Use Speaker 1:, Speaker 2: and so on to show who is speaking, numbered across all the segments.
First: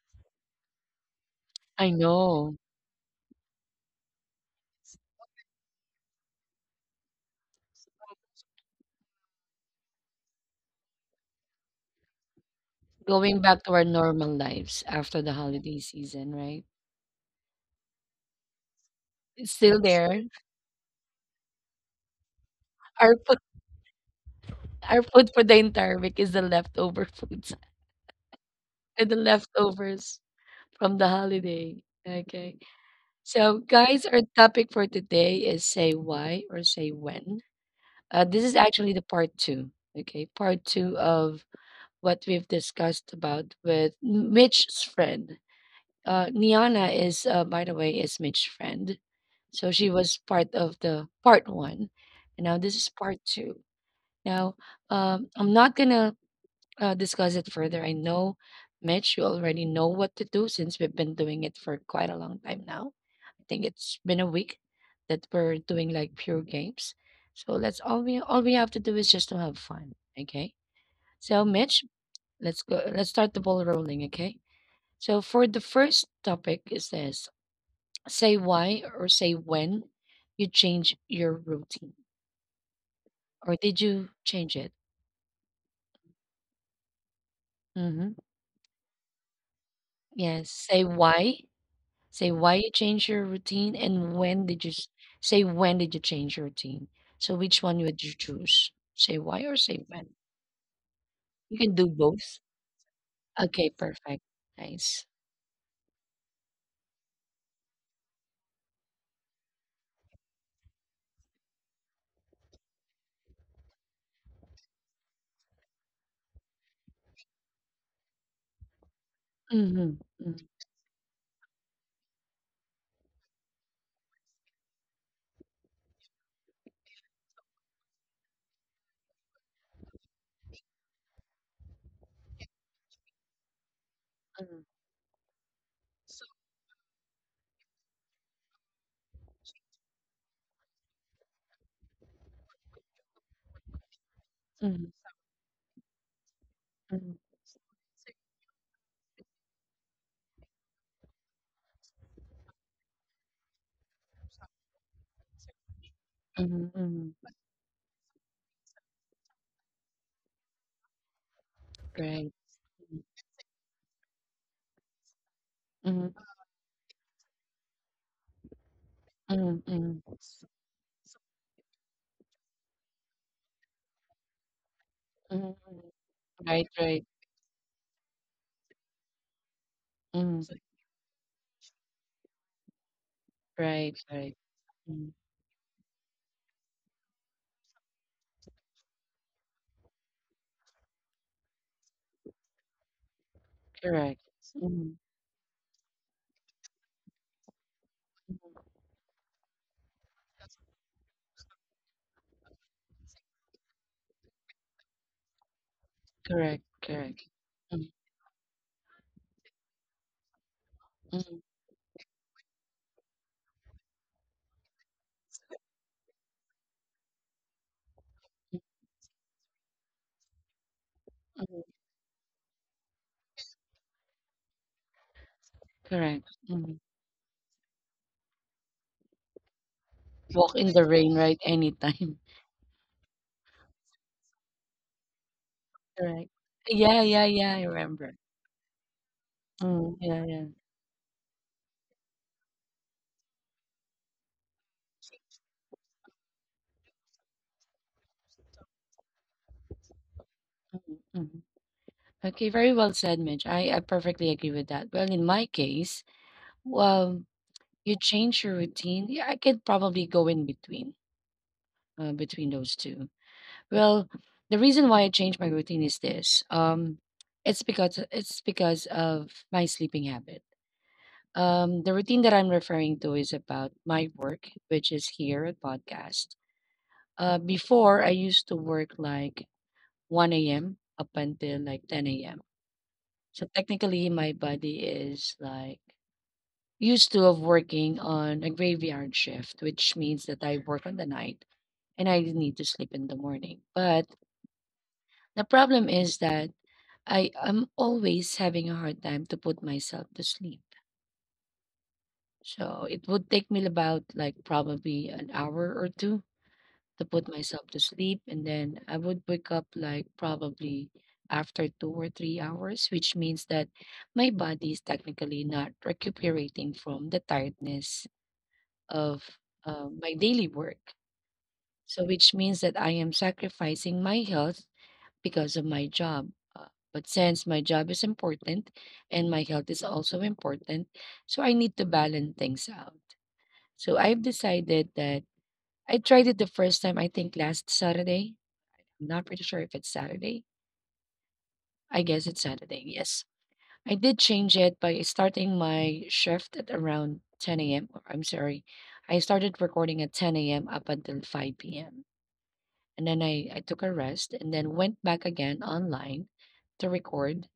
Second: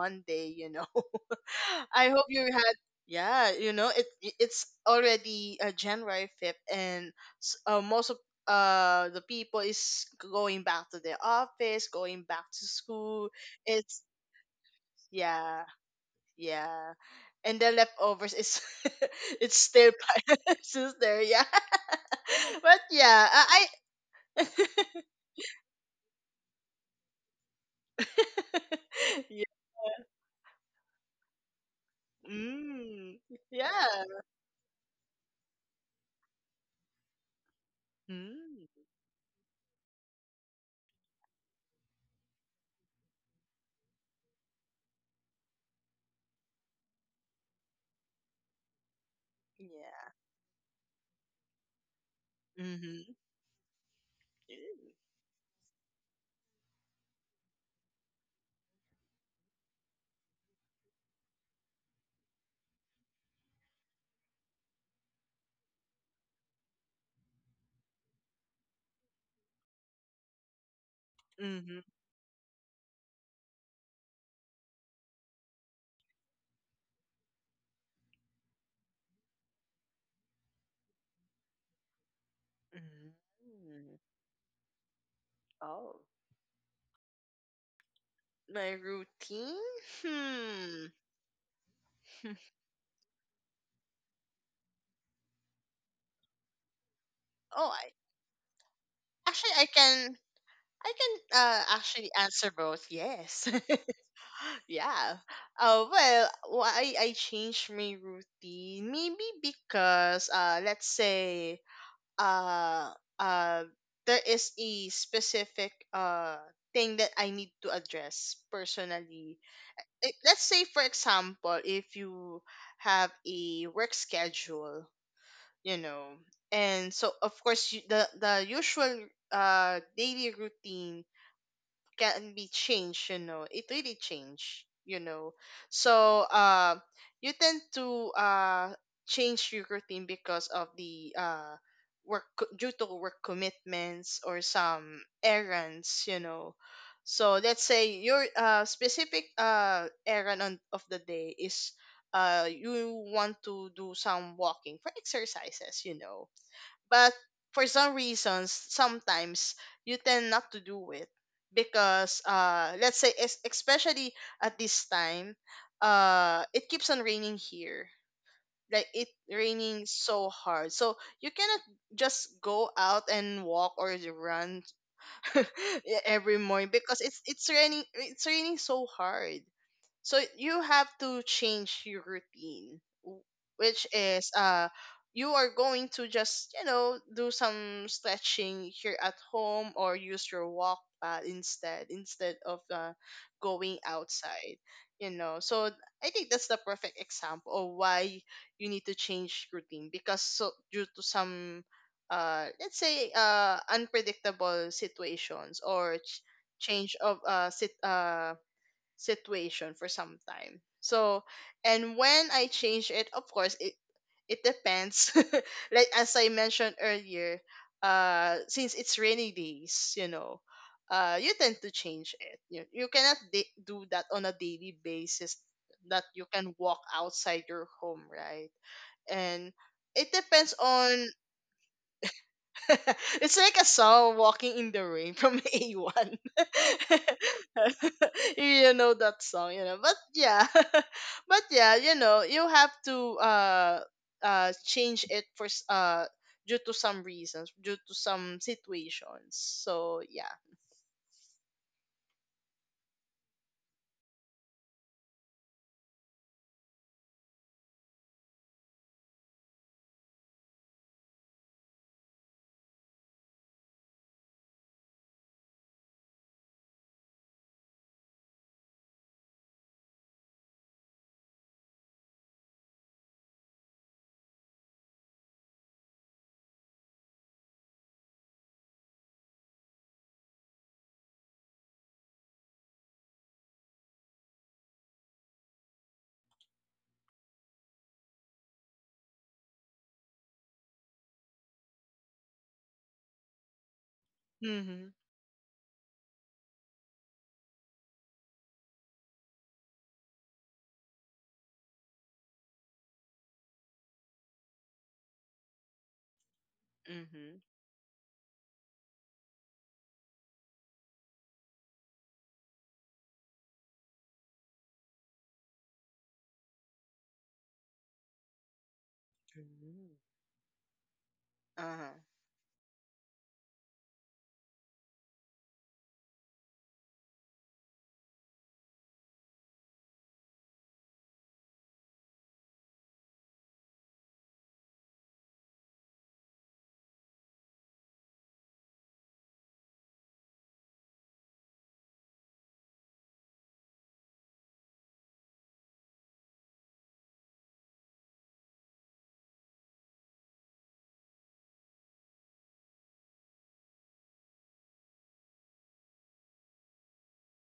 Speaker 1: Monday,
Speaker 2: I
Speaker 1: I hope you
Speaker 2: know.
Speaker 1: had yeah, it's already January 5th and most of the people is going back to their office, going back to
Speaker 2: Going
Speaker 1: school.
Speaker 2: back to our
Speaker 1: It's
Speaker 2: normal lives after the
Speaker 1: yeah,
Speaker 2: holiday season, right?
Speaker 1: yeah. And the leftovers is
Speaker 2: It's still there.
Speaker 1: it's still there, yeah. but
Speaker 2: Our
Speaker 1: yeah,
Speaker 2: food,
Speaker 1: I
Speaker 2: our food, for the entire week is the leftover foods and the
Speaker 1: yeah.
Speaker 2: leftovers from the holiday. Okay.
Speaker 1: Mm,
Speaker 2: So,
Speaker 1: yeah.
Speaker 2: guys, our topic for today is say why or say when. This is
Speaker 1: Mm,
Speaker 2: actually the part two. Okay, part two of what we've discussed about with Mitch's friend. Niana is, by the way, is Mitch's friend. So she
Speaker 1: yeah.
Speaker 2: was part of the part one. And now this is
Speaker 1: Mhm.
Speaker 2: part two. Now, I'm not gonna discuss it further. I know, Mitch, you already know what to do since we've been doing it for quite a long time now. I think it's been a week that we're doing like pure games. So let's all we have to do is just to have fun. Okay. So
Speaker 1: Mm,
Speaker 2: Mitch, let's go. Let's start the ball rolling. Okay. So for the first topic is this: say why or say when you change your routine,
Speaker 1: mhm.
Speaker 2: or did
Speaker 1: Mm.
Speaker 2: you change it?
Speaker 1: Oh,
Speaker 2: Mm-hmm.
Speaker 1: my routine?
Speaker 2: Yes.
Speaker 1: Hmm.
Speaker 2: Say why you change your routine, and when did you s- say when did you change your routine? So which
Speaker 1: Oh,
Speaker 2: one
Speaker 1: I,
Speaker 2: would you choose? Say why
Speaker 1: actually,
Speaker 2: or
Speaker 1: I
Speaker 2: say
Speaker 1: can.
Speaker 2: when? You can do
Speaker 1: Actually
Speaker 2: both.
Speaker 1: answer both. Yes.
Speaker 2: Okay, perfect. Nice.
Speaker 1: yeah. Well, why I changed my routine? Maybe because let's say uh uh there is a specific thing that I need to address personally.
Speaker 2: Mhm.
Speaker 1: Like,
Speaker 2: Mhm.
Speaker 1: let's say, for example, if you have a work schedule you know and so of course the usual daily routine can be changed, you know, it really changed, so you tend to change your routine because of the due to work commitments or
Speaker 2: Mhm.
Speaker 1: some errands,
Speaker 2: Mhm.
Speaker 1: so let's say your specific errand of the day is you want to do some walking for exercises,
Speaker 2: Mhm. Mhm.
Speaker 1: but for some reasons sometimes you tend not to do it because
Speaker 2: Right.
Speaker 1: let's say especially at this time
Speaker 2: Mhm.
Speaker 1: it keeps on raining here, like it
Speaker 2: Mhm.
Speaker 1: raining
Speaker 2: Mhm.
Speaker 1: so hard so you cannot just go out and walk or you run
Speaker 2: Mhm.
Speaker 1: every
Speaker 2: Right,
Speaker 1: morning because
Speaker 2: right.
Speaker 1: it's raining, it's raining so hard, so
Speaker 2: Mm,
Speaker 1: you have to change your routine which
Speaker 2: right, right.
Speaker 1: is
Speaker 2: Mm,
Speaker 1: you are going to just, you know, do some stretching here at home or use your walk pad instead, instead of going
Speaker 2: correct.
Speaker 1: outside,
Speaker 2: Mm,
Speaker 1: so I think that's the perfect example of why you need to change routine because, due to some let's say unpredictable situations or
Speaker 2: correct,
Speaker 1: change
Speaker 2: correct.
Speaker 1: of
Speaker 2: Mm,
Speaker 1: situation for some time. So,
Speaker 2: mm,
Speaker 1: and when I change it, of course, it depends. Like as I mentioned earlier,
Speaker 2: mm,
Speaker 1: since it's rainy days, you tend
Speaker 2: mm,
Speaker 1: to change it. You cannot do that on a daily basis that you
Speaker 2: correct.
Speaker 1: can
Speaker 2: Mm.
Speaker 1: walk outside your home, right? And it
Speaker 2: Walk
Speaker 1: depends
Speaker 2: in the
Speaker 1: on
Speaker 2: rain, right? Anytime.
Speaker 1: it's like a song walking in the rain from A1.
Speaker 2: Correct. Yeah, yeah, yeah, I remember.
Speaker 1: You know that song, you know.
Speaker 2: Mm,
Speaker 1: But
Speaker 2: yeah, yeah.
Speaker 1: yeah. But yeah, you know, you have to change it for due to some reasons, due to some situations. So yeah.
Speaker 2: Mhm, mhm. Okay, very well said, Mitch. I perfectly agree with that. Well, in my case, well, you change your routine. Yeah, I could probably go in between those two. Well, the reason why I changed my routine is this. It's because of my sleeping habit. The routine that I'm referring to is about my work, which is here at podcast. Before I used to work like 1 a.m. up until like 10 AM. So technically, my body is like used to of working on a graveyard shift, which means that I work on the night and I need to sleep in the morning. But
Speaker 1: Mhm.
Speaker 2: the problem is that I am always having a hard time to put myself to sleep. So it would take me about like probably an hour or two to put
Speaker 1: Mhm.
Speaker 2: myself to sleep. And then I would wake up like probably after 2 or 3 hours, which means that my body is technically not recuperating from the tiredness of
Speaker 1: Mm.
Speaker 2: my daily work.
Speaker 1: Uh-huh.
Speaker 2: So, which means that I am sacrificing my health because of my job. But since my job is important and my health is also important, so I need to balance things out. So I've decided that I tried it the first time, I think last Saturday. I'm not pretty sure if it's Saturday. I guess it's Saturday, yes. I did change it by starting my shift at around 10 a.m. Or I'm sorry, I started recording at 10 a.m. up until 5 p.m. And then I took a rest and then went back again online to record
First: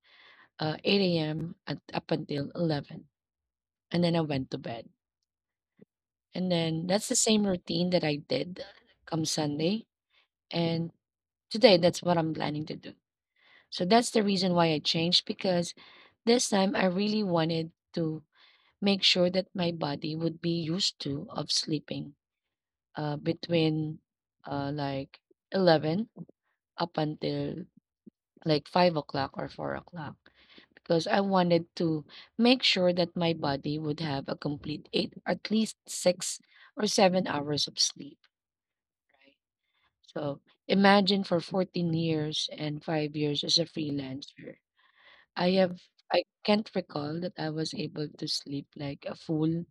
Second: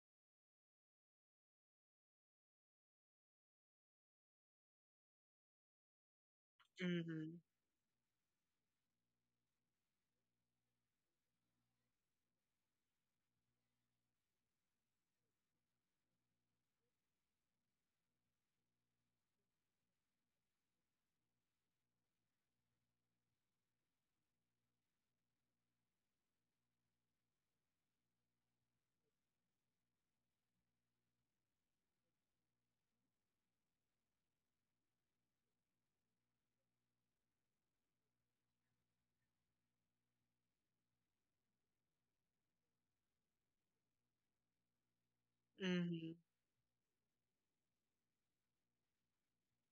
Speaker 2: 8 a.m. Up until 11. And then I went to bed. And then that's the
Speaker 1: Mhm.
Speaker 2: same routine that I did come Sunday. And today, that's what I'm planning to do. So that's the reason why I changed, because this time I really wanted to make sure that my body would be used to of sleeping between like 11 up until like 5 o'clock or 4 o'clock, because I wanted to make sure that my body would have a complete 8, at least 6 or 7 hours of sleep. Right. So imagine for 14 years and 5 years as a freelancer I have
Speaker 1: Mhm.
Speaker 2: I can't recall that I was able to sleep like a full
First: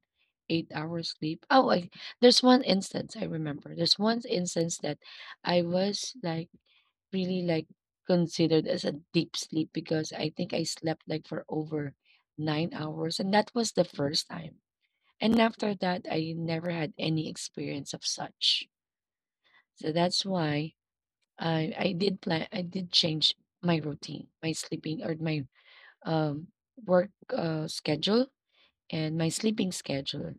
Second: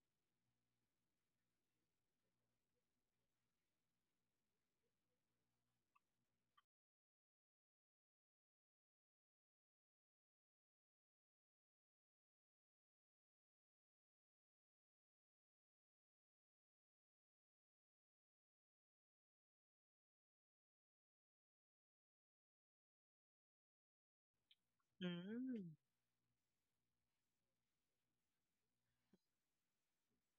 Speaker 2: 8 hours sleep. Oh, there's one instance I remember. There's one instance that I was like really like considered as a deep sleep, because I think I slept like for over 9 hours and that was the first time. And after that I never had any experience of such. So that's why I did change my routine, my sleeping, or my
Speaker 1: Mhm.
Speaker 2: um, work schedule and my sleeping schedule.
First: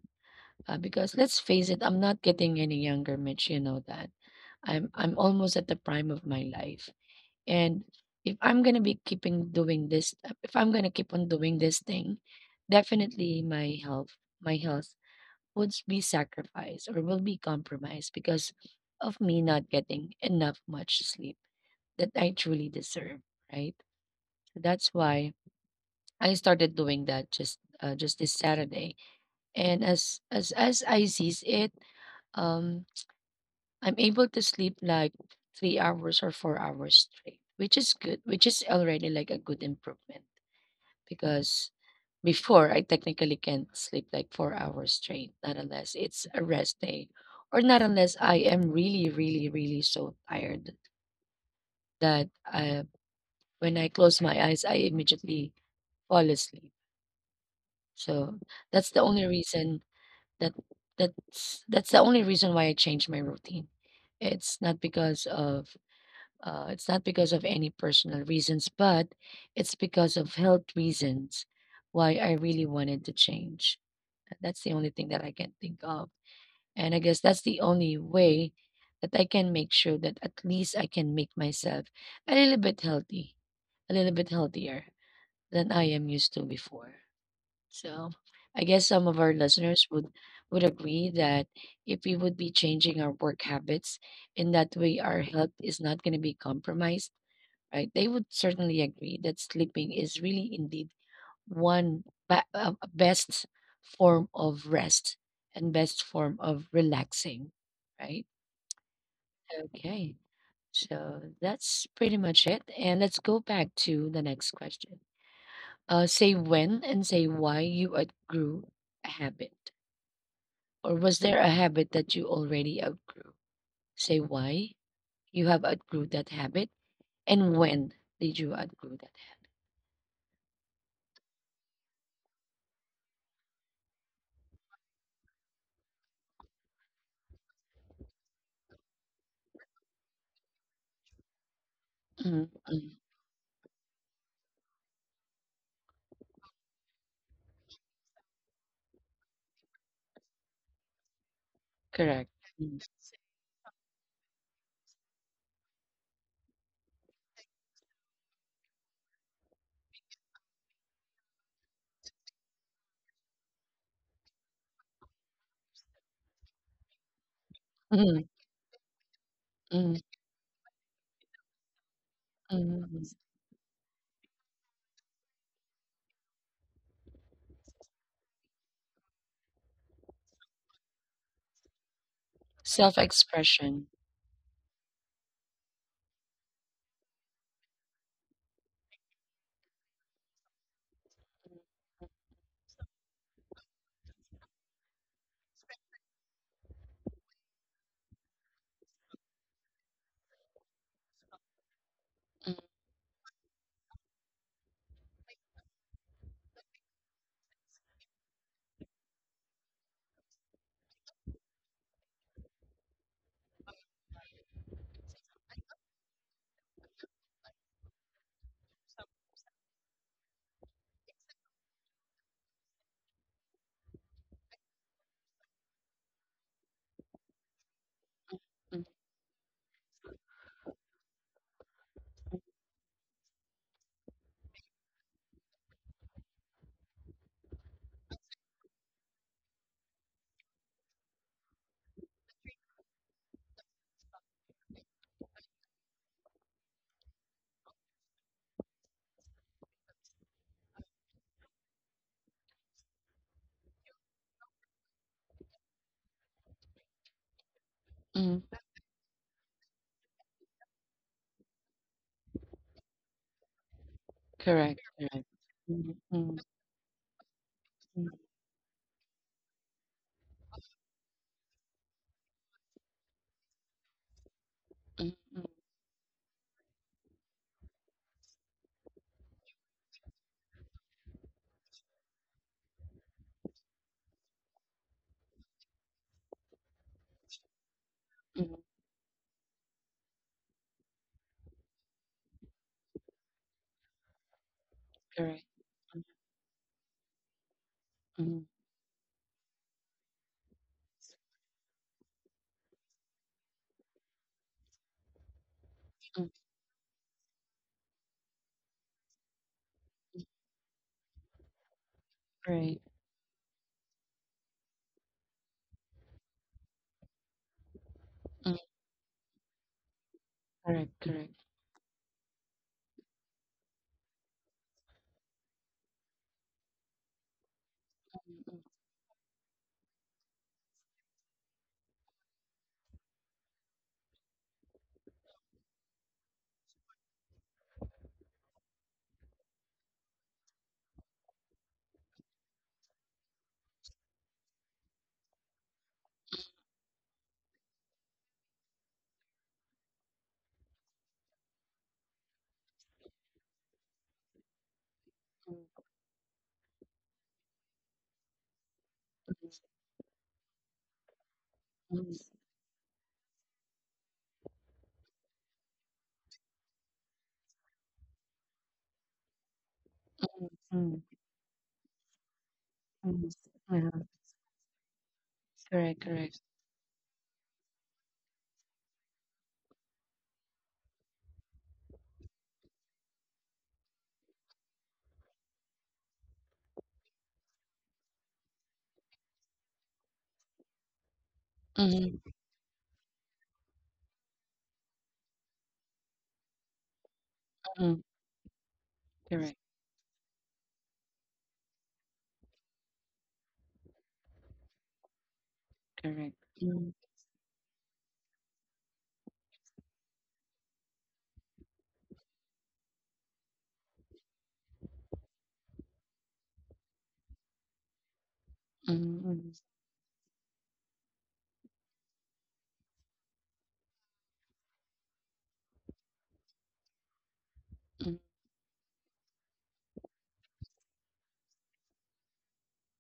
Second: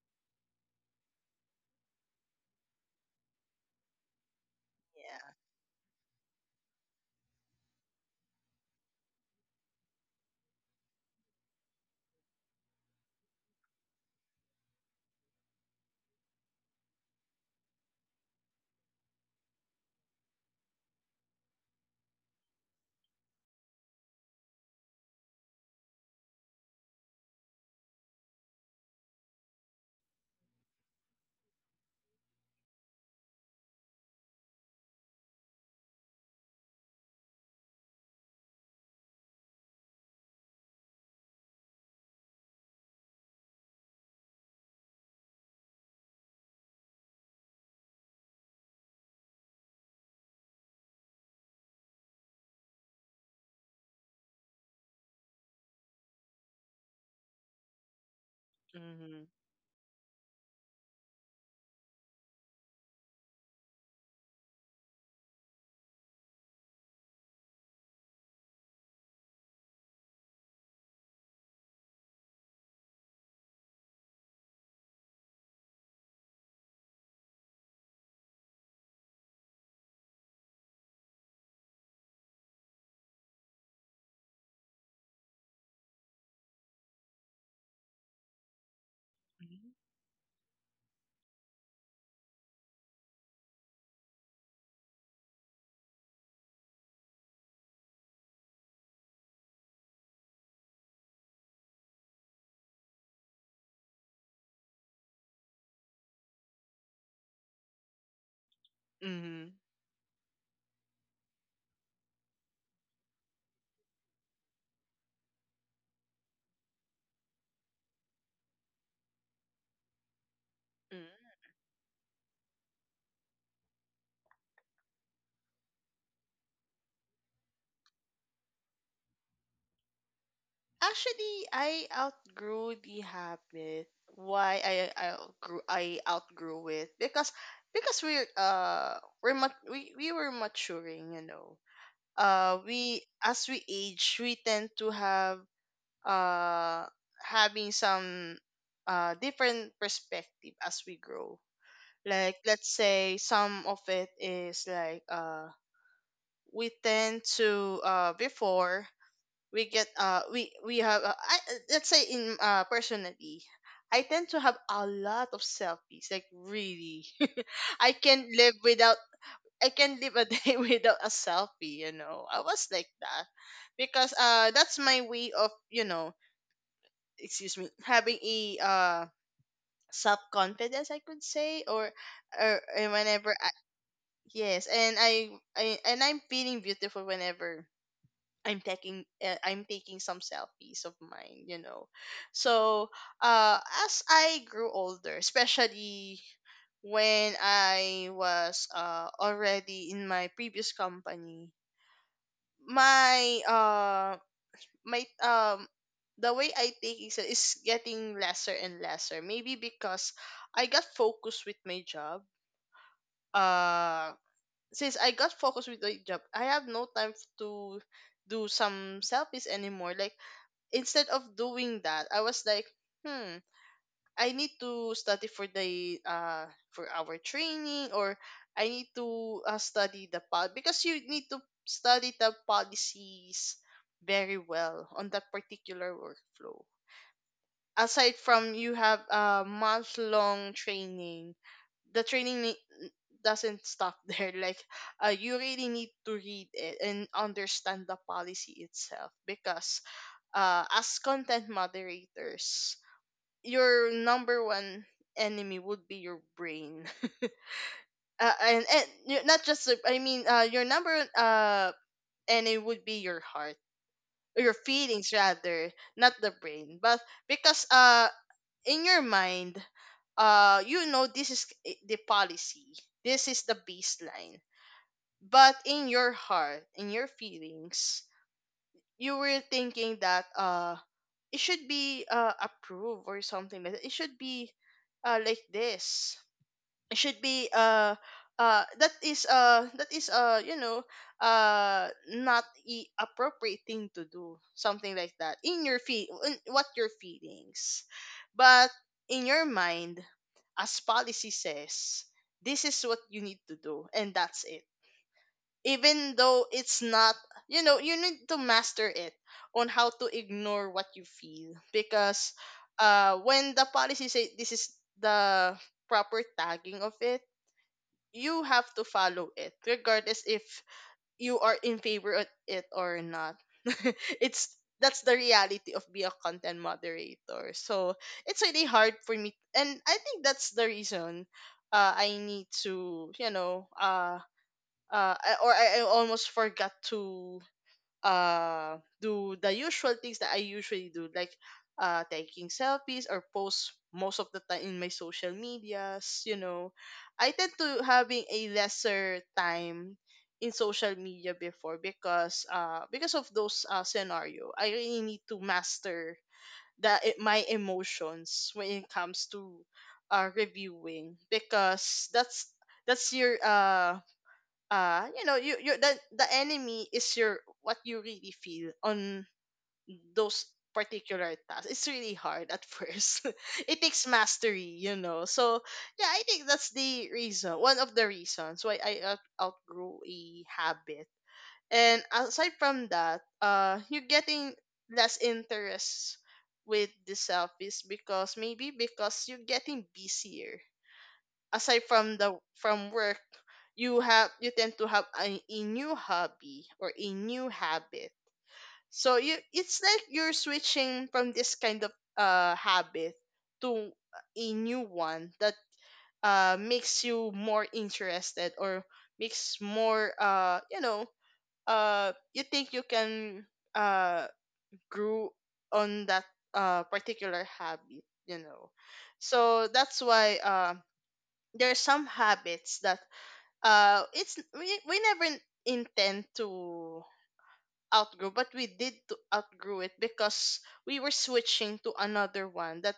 Speaker 2: Because let's face it, I'm not getting any younger, Mitch. You know that. I'm
Speaker 1: Yeah.
Speaker 2: almost at the prime of my life, and if I'm gonna be keeping doing this, if I'm gonna keep on doing this thing, definitely my health would be sacrificed or will be compromised because of me not getting enough much sleep that I truly deserve. Right. So that's why I started doing that just this Saturday, and as I sees it, um, I'm able to sleep like 3 hours or 4 hours straight, which is good, which is already like a good improvement, because before I technically can't sleep like 4 hours straight, not unless it's a rest day, or not unless I am really, really, really so tired that when I close my eyes, I immediately fall asleep. So that's the only
Speaker 1: Mhm.
Speaker 2: reason. That that's the only reason why I changed my routine. It's not because of it's not because of any personal reasons, but it's because of health reasons why I really wanted to change. That's the only thing that I can think of. And I guess that's the only way that I can make sure that at least I can make myself a little bit healthy, a little bit healthier than I am used to before. So, I guess some of our listeners would agree that if we would be changing our work habits, in that way our health is not going to be compromised, right? They would certainly agree that sleeping is really indeed one best form of rest and best form of relaxing, right?
Speaker 1: Mhm.
Speaker 2: Okay. So, that's pretty much it, and let's go back to the next question. Say when and say why you outgrew a habit. Or was
Speaker 1: Mhm.
Speaker 2: there a habit that you already outgrew? Say why you have outgrew that habit, and when did you outgrew that
Speaker 1: Actually, I outgrew the habit. Why I outgrew it because we we were maturing, you know.
Speaker 2: habit? Mhm, mhm,
Speaker 1: We, as we age, we tend to have uh having some different perspective as we grow.
Speaker 2: correct.
Speaker 1: Like let's
Speaker 2: Mhm,
Speaker 1: say some of it is like we tend to before we get we have I, let's say in personally I tend to have a lot of selfies, like really. I can
Speaker 2: mhm,
Speaker 1: live without, I can
Speaker 2: mhm,
Speaker 1: live a day without a selfie, you know, I was like
Speaker 2: mhm.
Speaker 1: that because that's my way of, you know, excuse me, having a self confidence, I could say, or whenever
Speaker 2: Self-expression.
Speaker 1: yes, and I'm feeling beautiful whenever I'm taking some selfies of mine, you know. So, uh as I grew older, especially when I was already in my previous company,
Speaker 2: Mhm,
Speaker 1: my my the way I take it is getting lesser and lesser. Maybe because I got focused with my job. Uh since I got focused with my job, I have no time to do some selfies anymore. Like instead of doing that, I was like, hmm, I need to study for the for our training, or I
Speaker 2: mhm,
Speaker 1: need to study the pod because you need to study the policies very well on that particular workflow. Aside from you have a month long training, the training doesn't stop there. Like, you really need to read it and understand the policy itself because, as content moderators, your number one enemy would be your brain.
Speaker 2: mhm.
Speaker 1: And y- not just, the- I mean, your number one enemy would be your heart, or your
Speaker 2: Correct,
Speaker 1: feelings
Speaker 2: correct.
Speaker 1: rather,
Speaker 2: Mhm,
Speaker 1: not the
Speaker 2: mhm,
Speaker 1: brain. But because,
Speaker 2: mhm,
Speaker 1: in your mind, you know this is the policy, this is the baseline.
Speaker 2: mhm, mhm,
Speaker 1: But in your heart, in your feelings, you were thinking that it should be approved or something like that. It should be like this. It should be
Speaker 2: mhm.
Speaker 1: that is you know not appropriate thing to do something like that
Speaker 2: Correct.
Speaker 1: in your
Speaker 2: Mhm,
Speaker 1: feel, in what your feelings,
Speaker 2: mhm,
Speaker 1: but in your mind, as policy says, this is what you need to do and that's it, even
Speaker 2: mhm.
Speaker 1: though it's not, you know, you need to master it on how to ignore what you feel because
Speaker 2: Right.
Speaker 1: when the policy say this is the proper tagging of it, you
Speaker 2: Mhm,
Speaker 1: have to follow it regardless if
Speaker 2: correct, correct.
Speaker 1: you are in favor of it or not. it's that's the reality of being a content moderator. So it's
Speaker 2: Mhm,
Speaker 1: really hard for me and I think that's the reason, I need to, you know, I almost forgot to do the usual things that I usually do, like taking selfies or post most of the time in my social medias, you know. I tend to having a lesser time in social media before because of those scenario, I really need to master my emotions when it comes to reviewing because
Speaker 2: mhm,
Speaker 1: that's your you know, the enemy is your what you really feel on those
Speaker 2: mhm, mhm,
Speaker 1: particular tasks. It's really hard at
Speaker 2: mhm,
Speaker 1: first.
Speaker 2: mhm.
Speaker 1: It
Speaker 2: Uh-huh.
Speaker 1: takes mastery, you know. So
Speaker 2: Correct,
Speaker 1: yeah, I
Speaker 2: correct.
Speaker 1: think that's the reason, one of the reasons why I outgrew a habit. And aside from that, you're getting less interest with the selfies because maybe because you're getting busier. Aside from
Speaker 2: Mhm,
Speaker 1: the, from work, you have, you tend to have a new hobby or a new
Speaker 2: mhm.
Speaker 1: habit, so you,
Speaker 2: Correct,
Speaker 1: it's like you're switching from this kind of habit to a new one that
Speaker 2: correct. Mhm,
Speaker 1: makes you more interested or makes more, you know, you think you can uh grow on that particular habit, you know.
Speaker 2: mhm, mhm.
Speaker 1: So that's why there are some habits that it's we never intend to outgrow, but we did to outgrow it because we were switching to another one that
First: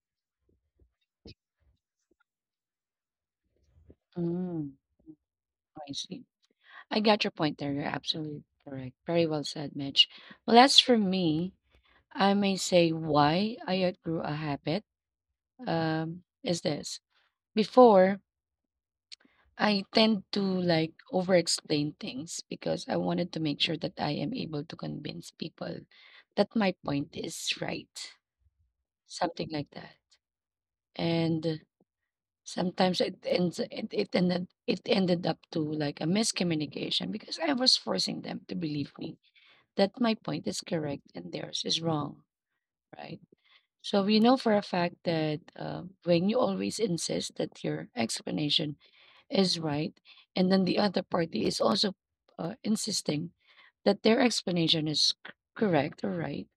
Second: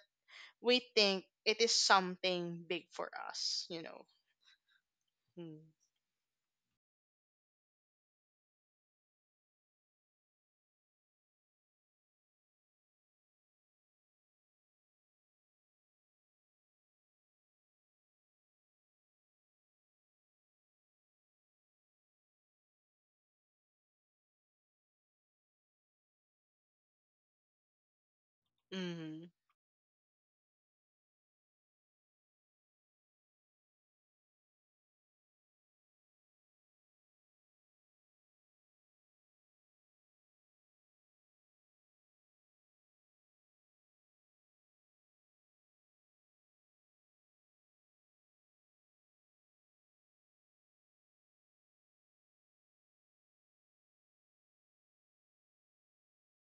Speaker 1: we think it is something big for us, you know.
Speaker 2: Mhm.
Speaker 1: Mm.
Speaker 2: I see. I got your point there. You're absolutely correct. Very well said, Mitch. Well, as for me, I may say why I outgrew a habit is this. Before, I tend to like over explain things, because I wanted to make sure that I am able to convince people that my point is right,
Speaker 1: Hmm.
Speaker 2: something like that. And sometimes it ends it it ended up to like a miscommunication, because I was forcing them to believe me that my point is correct and theirs is wrong, right? So we know for a fact that when you always insist that your explanation is right, and then the other party is also insisting that their explanation is correct or right,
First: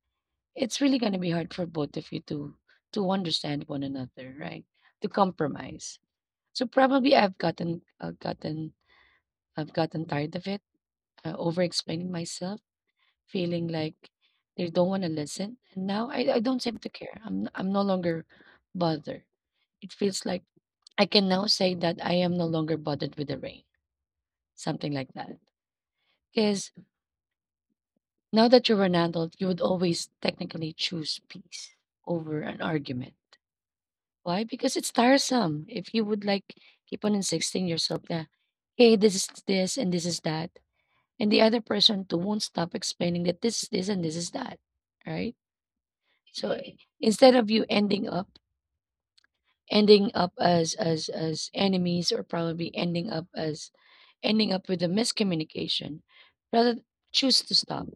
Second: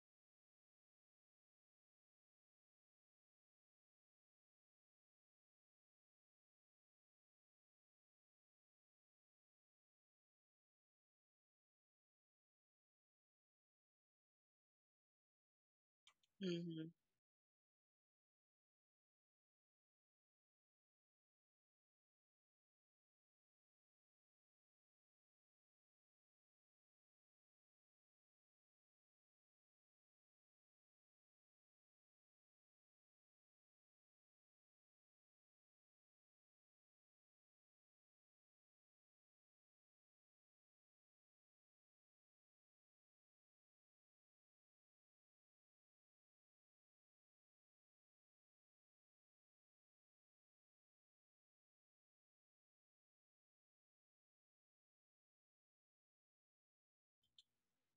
Speaker 2: it's really going to be hard for both of you to understand one another, right? To compromise. So probably I've gotten tired of it, over explaining myself, feeling like they don't want to listen. And now I don't seem
Speaker 1: Hmm.
Speaker 2: to care. I'm no longer bothered. It feels like I can now say that I am no longer bothered with the rain, something like that. Because now that you're an adult, you would always technically choose peace over an argument. Why? Because it's tiresome. If you would like keep on insisting yourself that, hey, this is this and this is that, and the other person too won't stop explaining that this is this and this is that, right? So instead of you ending up as enemies, or probably ending up as ending up with a miscommunication, rather choose to stop.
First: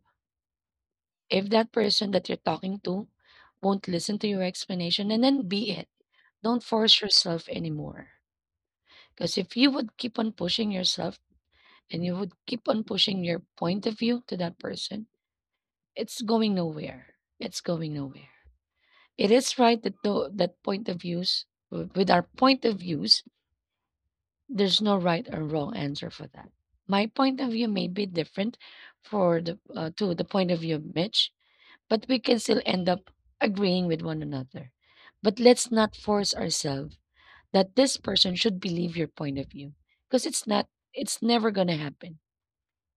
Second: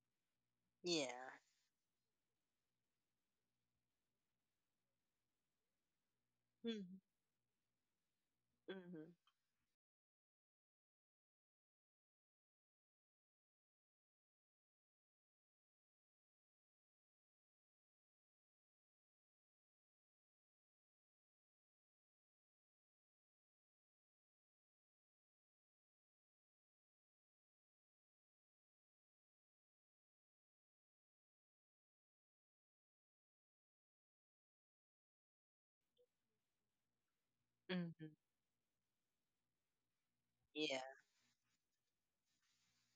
Speaker 1: Yeah.
Speaker 2: If that person that you're talking to won't listen to your explanation, and then be it, don't
Speaker 1: Hmm.
Speaker 2: force yourself anymore.
Speaker 1: Hmm.
Speaker 2: Because if you would keep on pushing yourself, and you would keep on pushing your point of view to that person, it's going nowhere. It's going nowhere. It is right that though that point of views, with our point of views, there's no right or wrong answer for that. My point of view may be different for the to the point of view of Mitch, but we can still end up agreeing with one another. But let's not force ourselves that this
Speaker 1: Hmm.
Speaker 2: person should believe your point of view, because it's not,
Speaker 1: Yeah.
Speaker 2: it's never going to happen.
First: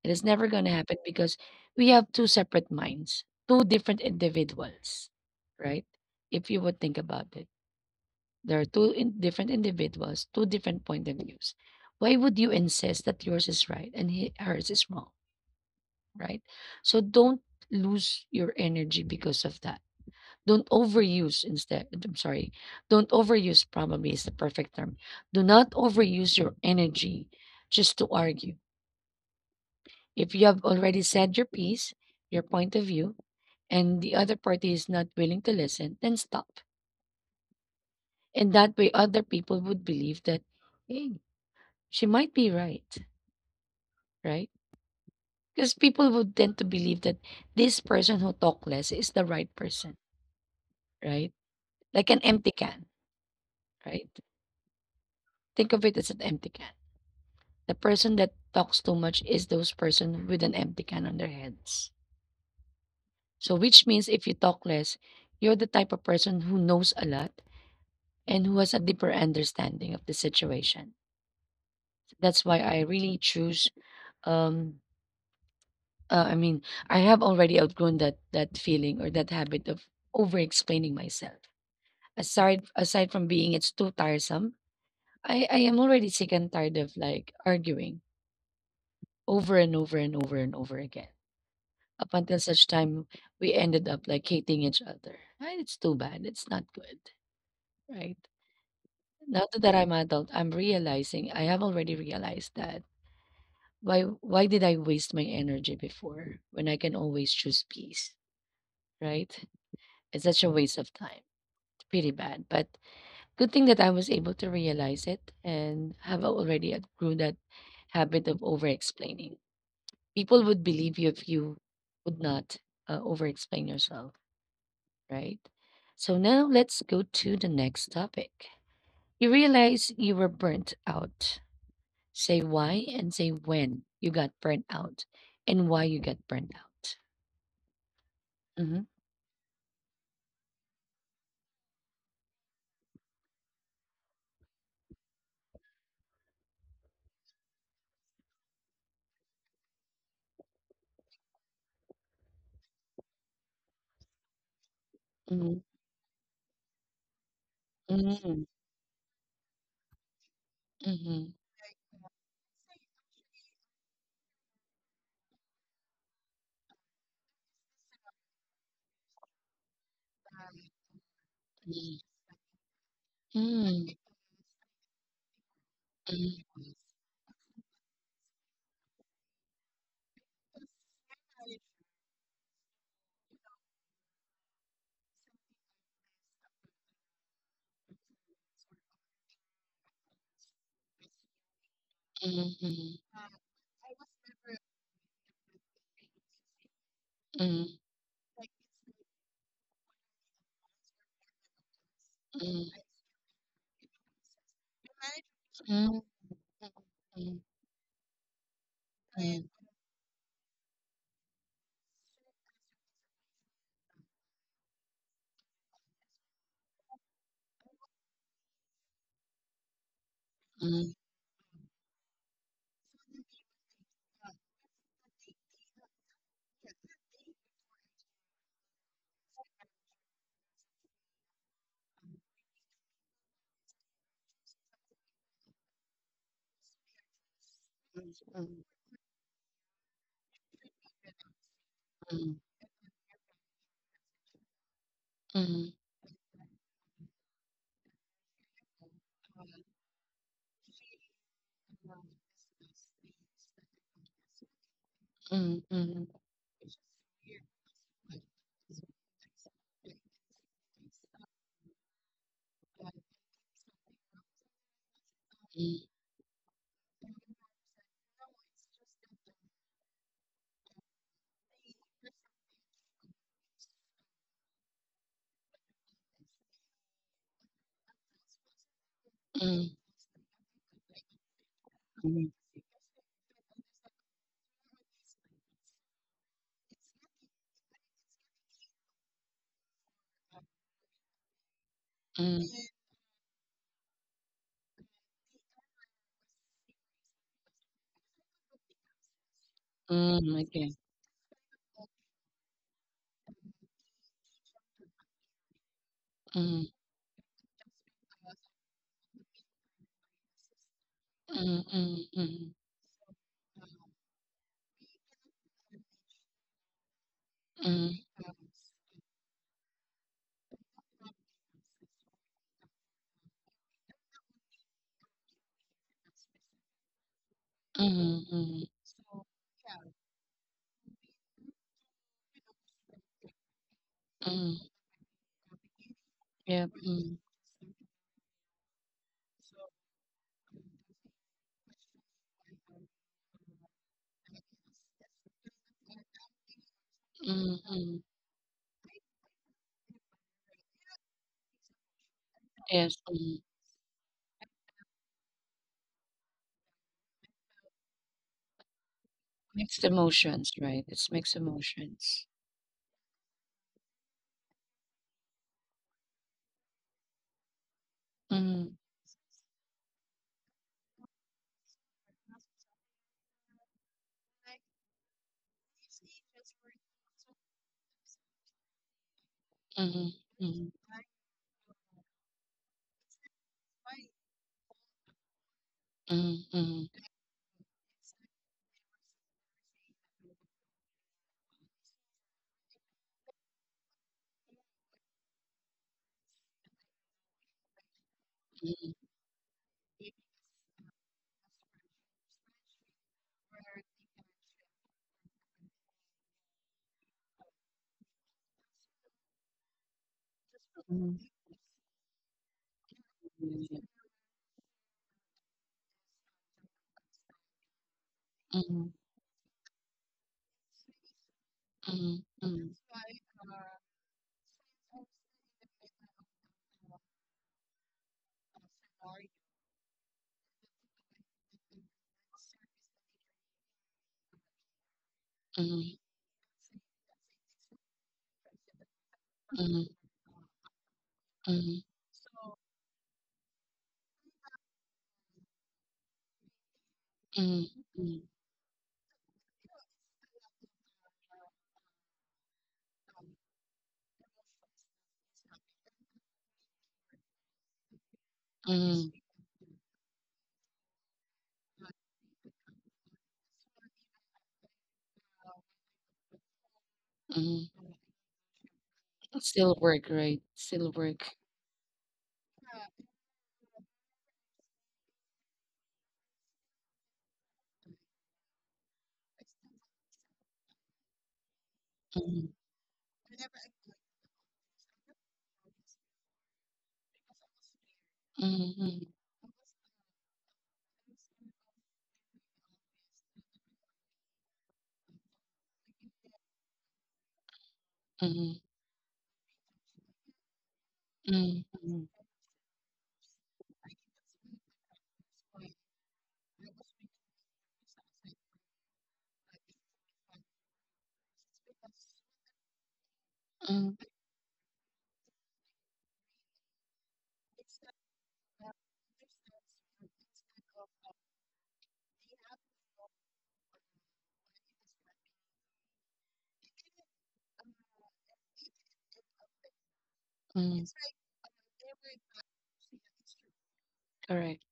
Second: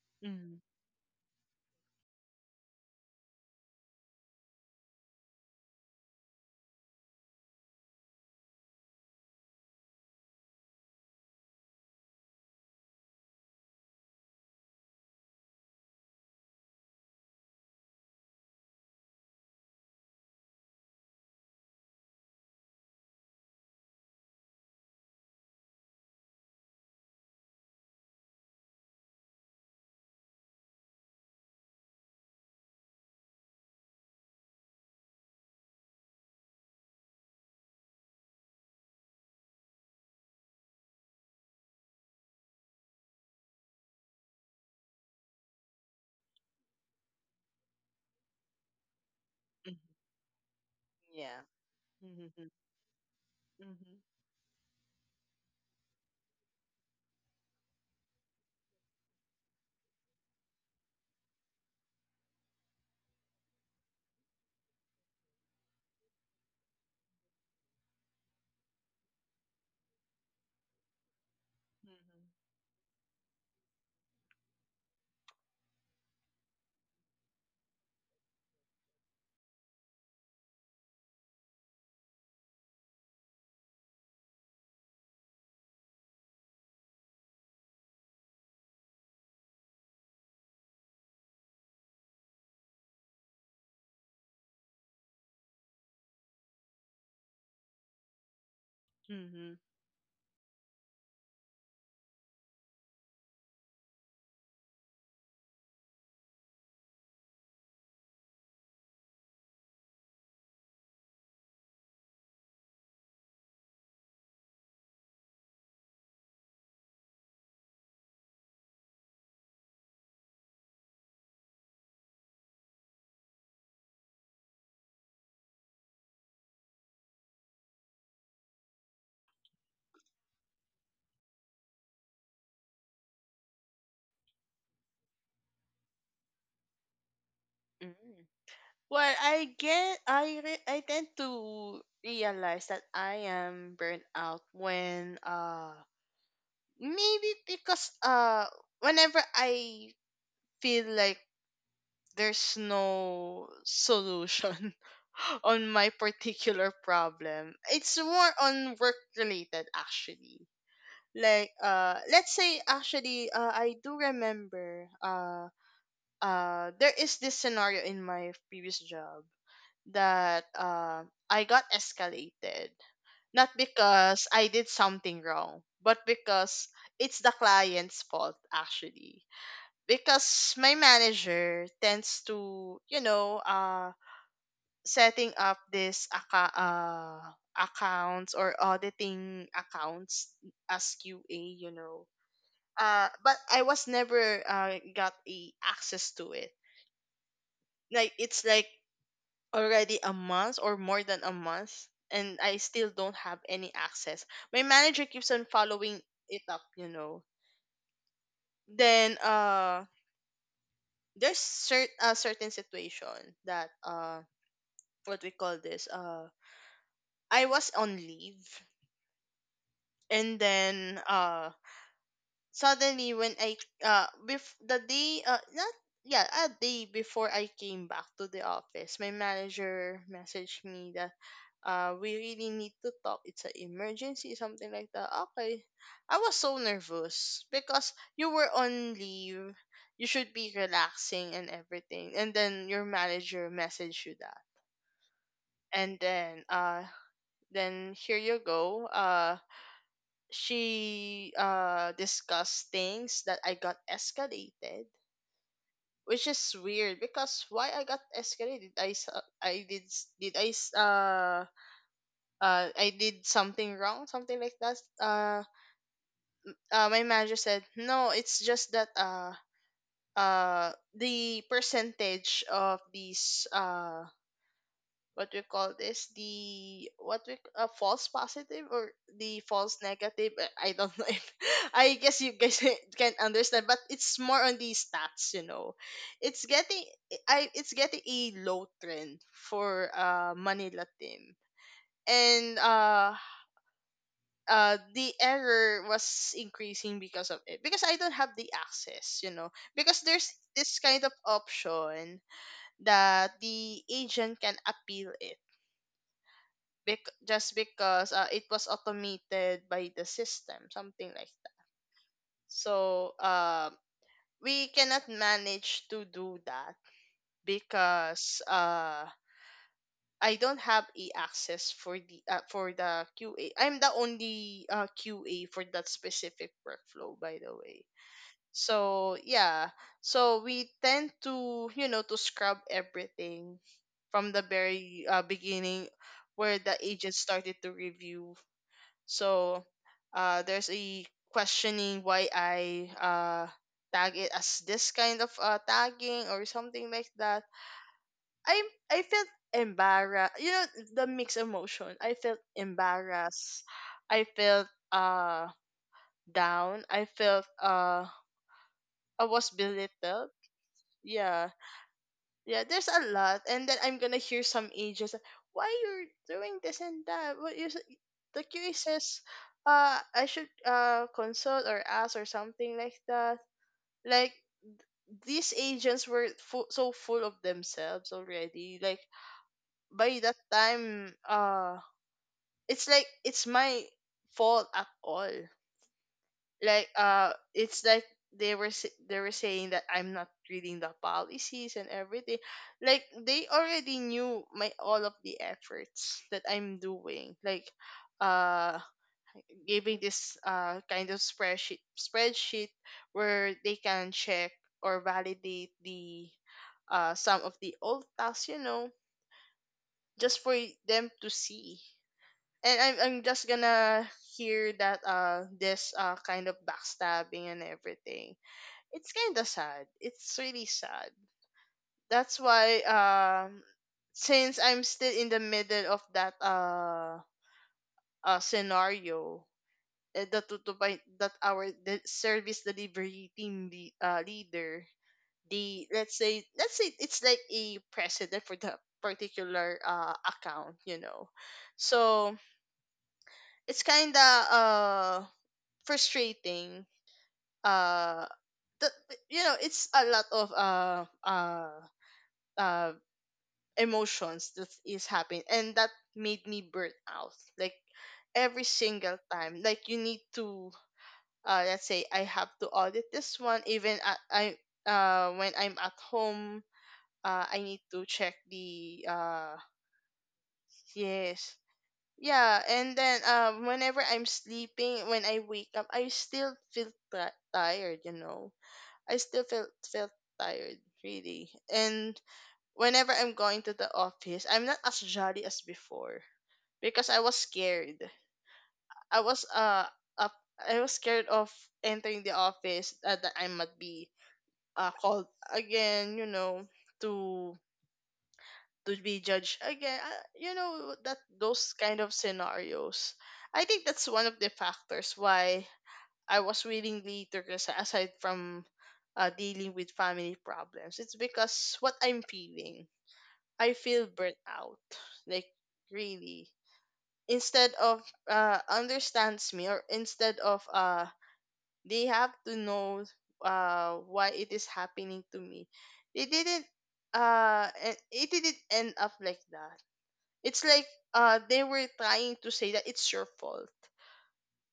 Speaker 2: It is never
Speaker 1: Hmm.
Speaker 2: going to happen, because we have two separate minds, two different individuals, right? If you would think about it, there are two different individuals, two different point of views. Why would you insist that yours is right and hers is wrong, right? So don't lose your energy because of that. Don't overuse instead. I'm sorry. Don't overuse probably is the perfect term. Do not overuse your energy just to argue. If you have already said your piece, your point of view, and the other party is not willing to listen, then stop. And that way, other people would believe that, hey, she might be right, right? Because people would tend to believe that this person who talk less is the right
Speaker 1: Hmm.
Speaker 2: person, right?
Speaker 1: Yeah.
Speaker 2: Like an
Speaker 1: Hmm. Hmm.
Speaker 2: empty can, right? Think of it as an empty can. The person that talks too much is those person with an empty can on their heads. So, which means if you talk less, you're the type of person who knows a lot and who has a deeper understanding of the situation. That's why I really choose. Um, uh, I mean, I have already outgrown that feeling or that habit of over explaining myself. Aside from being it's too tiresome, I am already sick and tired of like arguing over and over and over and over again. Up until such time, we ended up like hating each other. And it's too bad. It's not good, right? Now
Speaker 1: Mm-hmm.
Speaker 2: that I'm adult, I'm realizing I have already realized that why did I waste my energy before when I can always choose peace, right? It's such a waste of time. It's pretty bad. But good thing that I was able to realize it and have already outgrew that habit of over explaining. People would believe you if you would not over explain yourself, right? So now let's go to the next topic. You realize you were burnt out. Say why and say when you got burnt out and why you got burnt out.
Speaker 1: Hmm. Hmm.
Speaker 2: Mm-hmm.
Speaker 1: Well, I tend to realize that I am burnt out when, maybe because, whenever I feel like there's no solution
Speaker 2: Mhm,
Speaker 1: on my particular problem. It's more
Speaker 2: mhm,
Speaker 1: on work related, actually.
Speaker 2: mhm,
Speaker 1: Like, let's say, actually, I do remember, there is this scenario in my previous job that, I got
Speaker 2: mhm, mhm.
Speaker 1: escalated. Not
Speaker 2: Mhm,
Speaker 1: because I did something wrong, but
Speaker 2: mhm.
Speaker 1: because it's the client's fault, actually. Because my manager tends to, you know, setting up this accounts or auditing accounts as QA, you know.
Speaker 2: Mm, mm.
Speaker 1: But I was never, got a access to it.
Speaker 2: Mm,
Speaker 1: Like it's like already a month or more than a month and I
Speaker 2: mm,
Speaker 1: still don't have any access. My manager keeps on following
Speaker 2: mm,
Speaker 1: it up, you know.
Speaker 2: mm,
Speaker 1: Then there's a certain situation that, what we call this I was on leave and
Speaker 2: mm,
Speaker 1: then suddenly when I bef- the day not yeah, a day before I came back to the office, my manager messaged me that we really need to talk. It's an emergency, something like that. Okay, I was so nervous because
Speaker 2: mm,
Speaker 1: you were
Speaker 2: mm.
Speaker 1: on leave. You should be relaxing and everything, and
Speaker 2: Mm,
Speaker 1: then your manager messaged you that,
Speaker 2: mm.
Speaker 1: and then here you go. She discussed things that I got escalated,
Speaker 2: Mm,
Speaker 1: which is weird because why I got escalated? I s- I did s- did I s- I did something wrong, something like that. My manager said no. It's just that uh the percentage of these what we call this the what we a false positive or the
Speaker 2: mm,
Speaker 1: false negative, I don't know if I guess
Speaker 2: mm,
Speaker 1: you guys can understand, but it's more on the stats, you know. It's getting I it's getting a low trend for Manila team, and
Speaker 2: mm,
Speaker 1: uh uh the error was increasing because of it, because I don't have the access, you know, because there's
Speaker 2: Mm, okay.
Speaker 1: this kind of option that the agent can appeal it,
Speaker 2: Mm,
Speaker 1: just because it was automated by the system, something like that.
Speaker 2: mm, mm, mm,
Speaker 1: So, we cannot manage to do that
Speaker 2: mm,
Speaker 1: because, I don't have a access for the, for the QA. I'm the only, QA for that specific workflow, by the way.
Speaker 2: mm, mm,
Speaker 1: So yeah, so we tend to, you know, to scrub everything from the
Speaker 2: mm.
Speaker 1: very, beginning where
Speaker 2: Yep.
Speaker 1: the agent
Speaker 2: Mm,
Speaker 1: started to review. So, there's a questioning why I, tag it as this kind of, tagging or something like that.
Speaker 2: mm, mm.
Speaker 1: I I felt embarrassed. You know, the mixed emotion. I felt
Speaker 2: Yes. Mm.
Speaker 1: embarrassed. I felt down. I felt I was
Speaker 2: Mixed
Speaker 1: belittled.
Speaker 2: emotions, right? It's mixed
Speaker 1: Yeah,
Speaker 2: emotions.
Speaker 1: yeah, there's a lot, and then I'm gonna hear some ages. Why you're doing this and that? What you the QA
Speaker 2: Mm,
Speaker 1: says? I should consult or ask or something like that. Like, these agents were so full of themselves already. Like,
Speaker 2: mm,
Speaker 1: by that
Speaker 2: mm,
Speaker 1: time, it's like it's my fault at all.
Speaker 2: mm,
Speaker 1: Like
Speaker 2: mm,
Speaker 1: it's like they were saying that I'm not reading the policies and everything. Like, they already knew my all of the efforts that I'm doing. Like, uh giving this kind of spreadsheet where they can check or validate the, some of the old tasks, you know, just for them
Speaker 2: mm.
Speaker 1: to see. And I'm just
Speaker 2: Yeah.
Speaker 1: gonna hear that this kind of backstabbing and everything.
Speaker 2: Mm,
Speaker 1: It's kind of sad. It's really sad.
Speaker 2: mm,
Speaker 1: That's
Speaker 2: mm,
Speaker 1: why, since I'm still in the middle of that scenario eh, that to by, that our the service delivery team leader, the,
Speaker 2: mm,
Speaker 1: let's say, let's say it's like a president for the particular
Speaker 2: mm,
Speaker 1: account, you know.
Speaker 2: mm,
Speaker 1: So it's kind of frustrating,
Speaker 2: mm, mm,
Speaker 1: uh that, you know, it's a lot of uh emotions that is happening, and that made me burn out. Like, every
Speaker 2: mm.
Speaker 1: single time, like, you need to, let's say I have to audit this one even at, I when I'm at home, I
Speaker 2: Mm,
Speaker 1: need to check the
Speaker 2: still work, right? Still work.
Speaker 1: yes. Yeah, and then, whenever I'm sleeping, when I wake up, I still feel ti tired, you know. I still feel felt tired, really. And
Speaker 2: Mm,
Speaker 1: whenever I'm going to the office, I'm not as jolly as before because I was scared.
Speaker 2: mm, mm,
Speaker 1: I was up, I was scared of entering the office, that I might be called again, you know, to
Speaker 2: mm,
Speaker 1: to be judged again. You know, that
Speaker 2: mm,
Speaker 1: those kind
Speaker 2: mm,
Speaker 1: of scenarios. I think that's one of the factors why I was willingly to resign, aside from, dealing with family problems. It's because what I'm feeling, I
Speaker 2: mm,
Speaker 1: feel burnt out. Like, really. Instead of understands me, or instead of they have to know why it is happening to me, they didn't uh e- it didn't end up like that. It's like
Speaker 2: mm.
Speaker 1: they were trying to say that it's your fault,
Speaker 2: Correct.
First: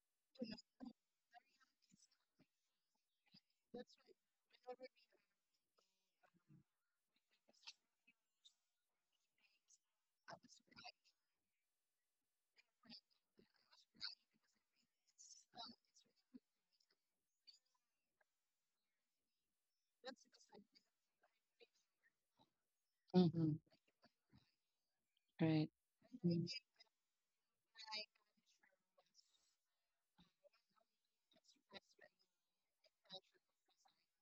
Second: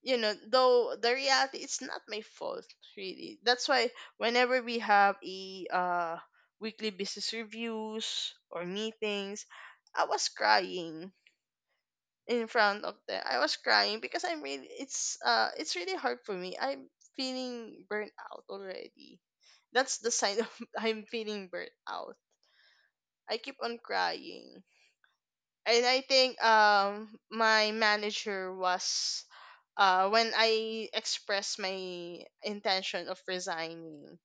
Speaker 1: you know, though the reality it's not my fault, really. That's why whenever we have a weekly business reviews or meetings, I was crying in front of them. I was crying because I'm really it's really hard for me. I'm feeling burnt out already. That's the sign of I'm feeling burnt out. I
Speaker 2: Mhm,
Speaker 1: keep on crying.
Speaker 2: right.
Speaker 1: And I think,
Speaker 2: Mm,
Speaker 1: my manager was when I expressed my intention of resigning,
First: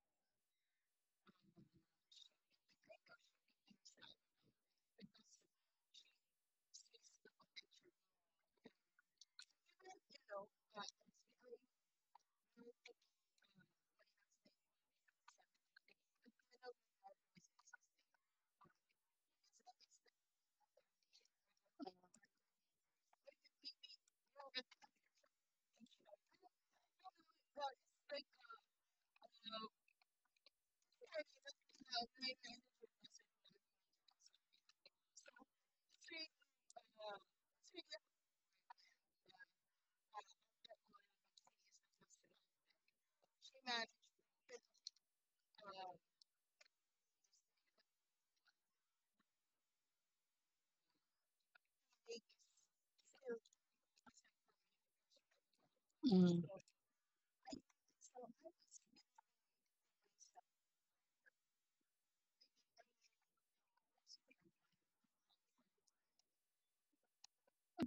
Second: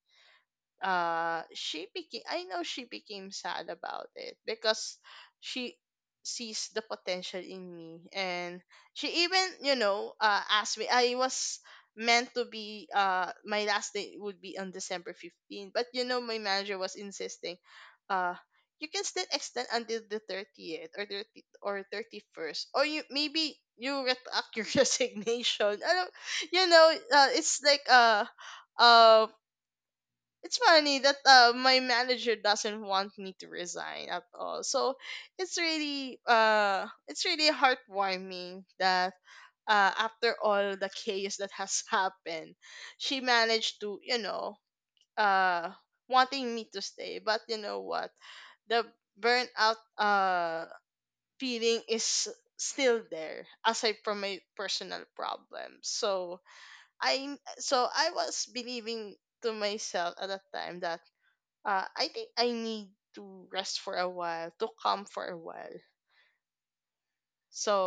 Speaker 1: she became, I know she became sad about it, because she sees the potential in me, and she even, you know, asked me. I was meant to be, my last day would be on December 15th, but you know, my manager was insisting, uh you can still extend until the 30th or 30 or 31st, or you maybe you retract your resignation. I don't, you know, it's like um it's funny that, my manager doesn't want me to resign at all. So it's really heartwarming that, after all the chaos that has happened, she managed to, you know, uh wanting me to stay. But you know what? The burnout feeling is still there, aside from my personal problems.
Speaker 2: mm,
Speaker 1: So I was believing to myself at that time that, I think I need to rest for a while, to calm for a while.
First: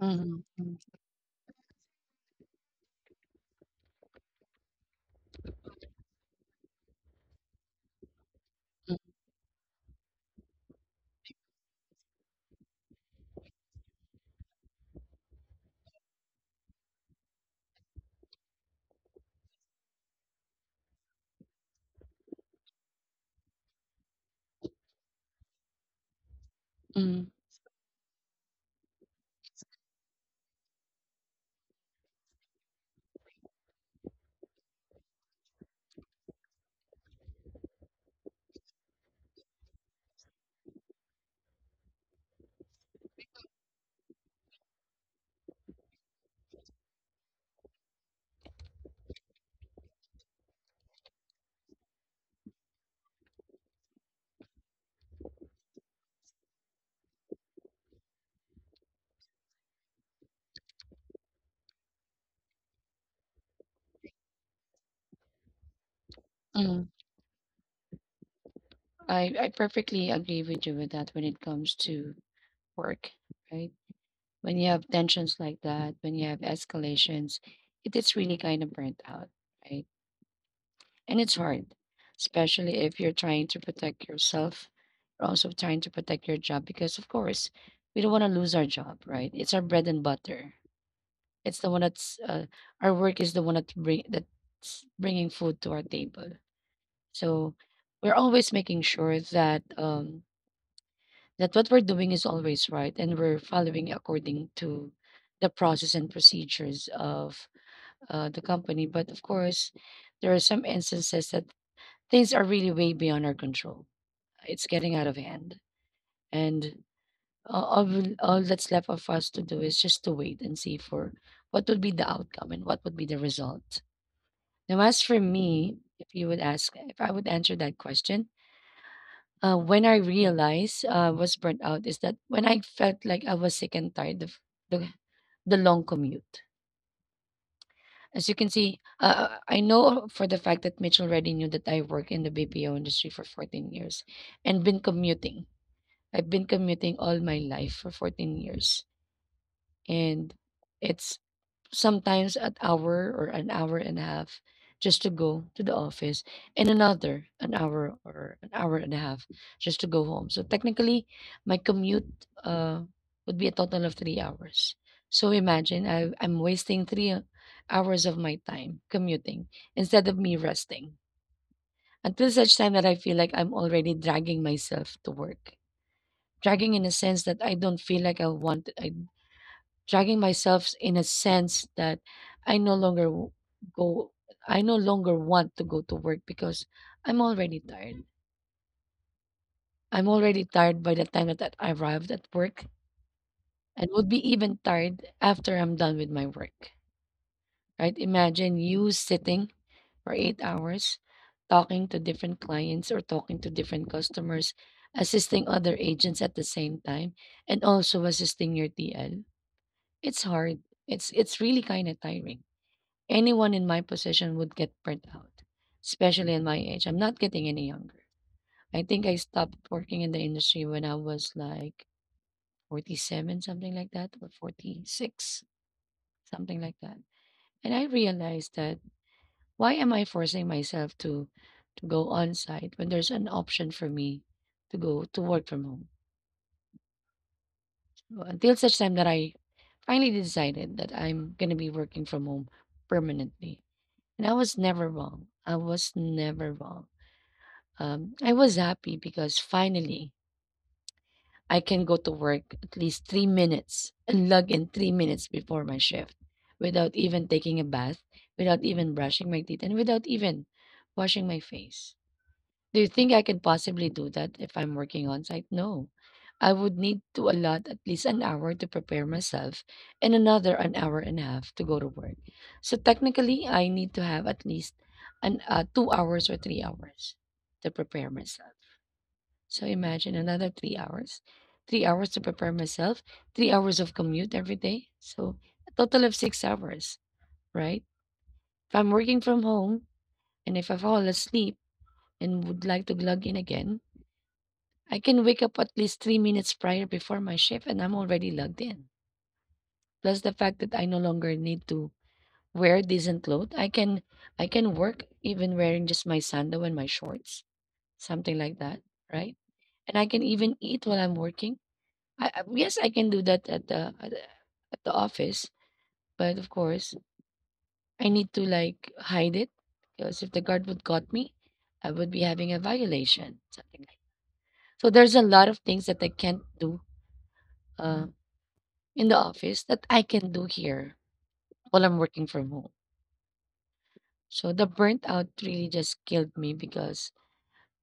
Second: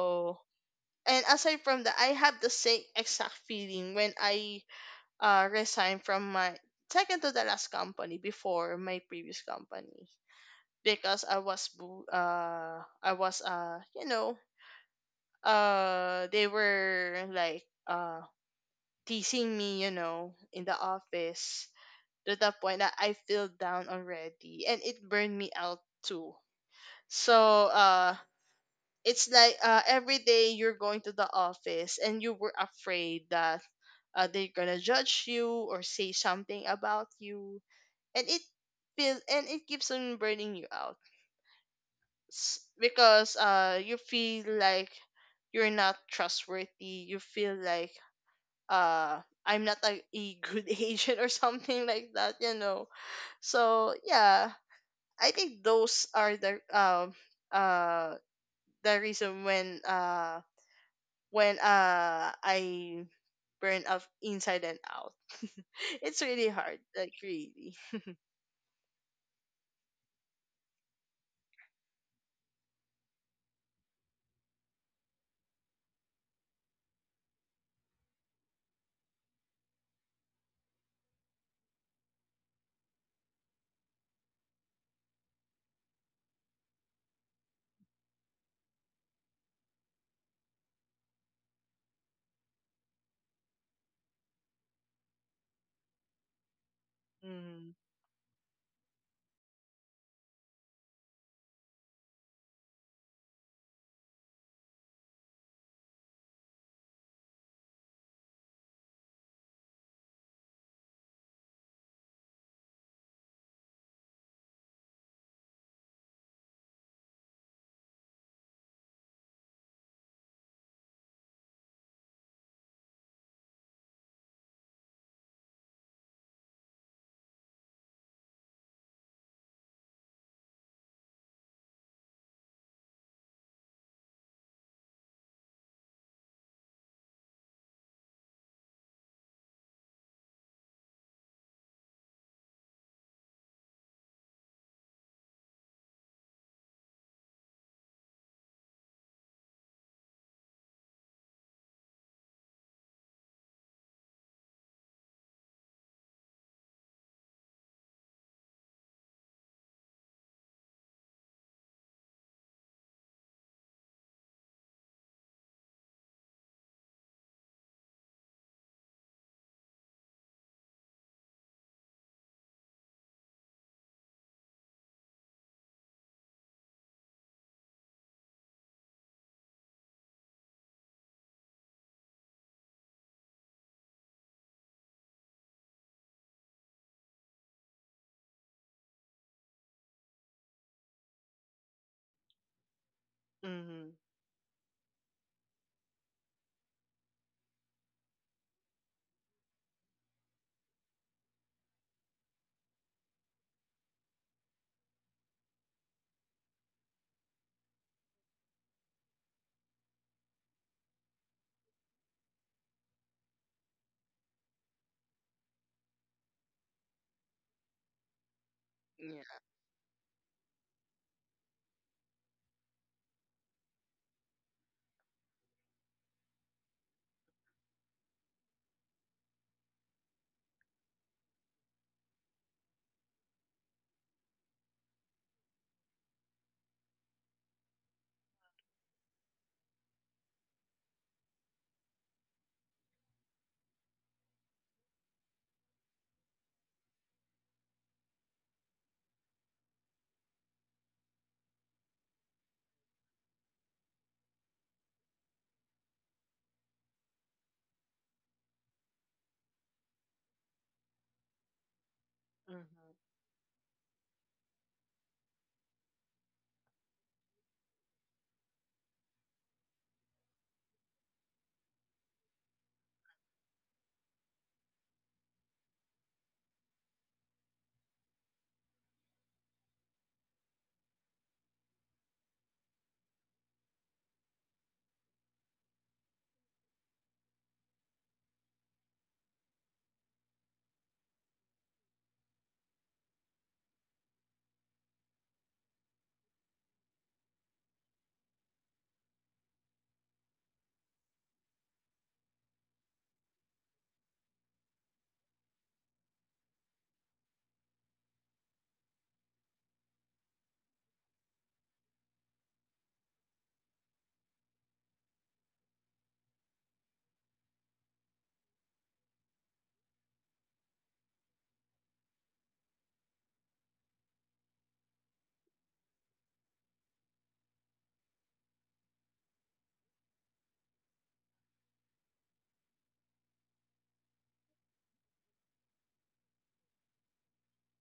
Speaker 2: mhm, mm,
Speaker 1: and aside from that, I have the same exact feeling when I, resigned from my second to the last company before
Speaker 2: mm,
Speaker 1: my previous company, because I was I was you know they were like teasing me, you know, in the office, to the point that I feel down already, and it burned me out too.
Speaker 2: mm,
Speaker 1: So it's like, every day you're going to the office and you were afraid that, they're gonna judge you or say something about you, and it feel and it keeps on burning you out. Because you feel like you're not trustworthy, you feel like uh I'm not a, a good agent or something like that, you know. So yeah, I think those are the, uh the reason when I burn up inside and out. It's really hard,
Speaker 2: mm.
Speaker 1: like, really.
Speaker 2: I perfectly agree with you with that when it comes to work, right? When you have tensions like that, when you have escalations, it is really kind of burnt out, right? And it's hard, especially if you're trying to protect yourself, you're also trying to protect your job because, of course, we don't want to lose our job, right? It's our bread and butter. It's the one that's our work is the one that's bringing food to our table. So
Speaker 1: Mm-hmm.
Speaker 2: we're always making sure that that what we're doing is always right, and we're following according to the process and procedures of the company. But of course, there are some instances that things are really way beyond our control. It's getting out of hand, and all that's left of us to do is just to wait and see for what would be the outcome and what would be the result. Now, as for me, if you would ask, if I would answer that question, when I realized I was burnt out is that when I felt like I was sick and tired of the, the long commute. As you can see, I know for the fact that Mitch already knew that I work in the BPO industry for 14 years and been commuting. I've been commuting all my life for 14 years. And it's sometimes at hour or an hour and a half just to go to the office, and another an hour or an hour and a half just to go home. So technically, my commute uh, would be a total of 3 hours. So imagine I'm wasting 3 hours of my time commuting instead of me resting, until such time that I feel like I'm already dragging myself to work. Dragging in a sense that I don't feel like I want I dragging myself in a sense that I no longer w- go I no longer want to go to work because I'm already tired. I'm already tired by the time that I arrived at work, and
Speaker 1: Mm-hmm.
Speaker 2: would be even tired after I'm done with my work. Right? Imagine you sitting for 8 hours talking to different clients or talking to different customers, assisting other agents at the same time, and also assisting your TL. It's hard. It's really kind of tiring. Anyone in my position would get burnt out, especially in my age. I'm not getting any younger. I think I
Speaker 1: Yeah.
Speaker 2: stopped working in the industry when I was like 47, something like that, or 46, something like that. And I realized that why am I forcing myself to go on site when there's an option for me to go to work from home? Well, until such time that I finally decided that I'm gonna be working from home permanently. And I was never wrong. I was never wrong. I was happy because finally I can go to work at least 3 minutes and log in 3 minutes before my shift, without even taking a bath, without even brushing my teeth, and without even washing my face. Do you
Speaker 1: Mm-hmm.
Speaker 2: think I can possibly do that if I'm working on site? No. I would need to allot at least an hour to prepare myself, and another an hour and a half to go to work. So technically, I need to have at least an 2 hours or 3 hours to prepare myself. So imagine another 3 hours. 3 hours to prepare myself, 3 hours of commute every day. So a total of 6 hours, right? If I'm working from home and if I fall asleep and would like to log in again, I can wake up at least 3 minutes prior before my shift and I'm already logged in. Plus the fact that I no longer need to wear decent clothes. I can work even wearing just my sandal and my shorts, something like that, right? And I can even eat while I'm working. I yes, I can do that at the at the office, but of course, I need to like hide it because if the guard would caught me, I would be having a violation, something like. So there's a lot of things that I can't do uh, in the office that I can do here while I'm working from home. So the burnt out really just killed me because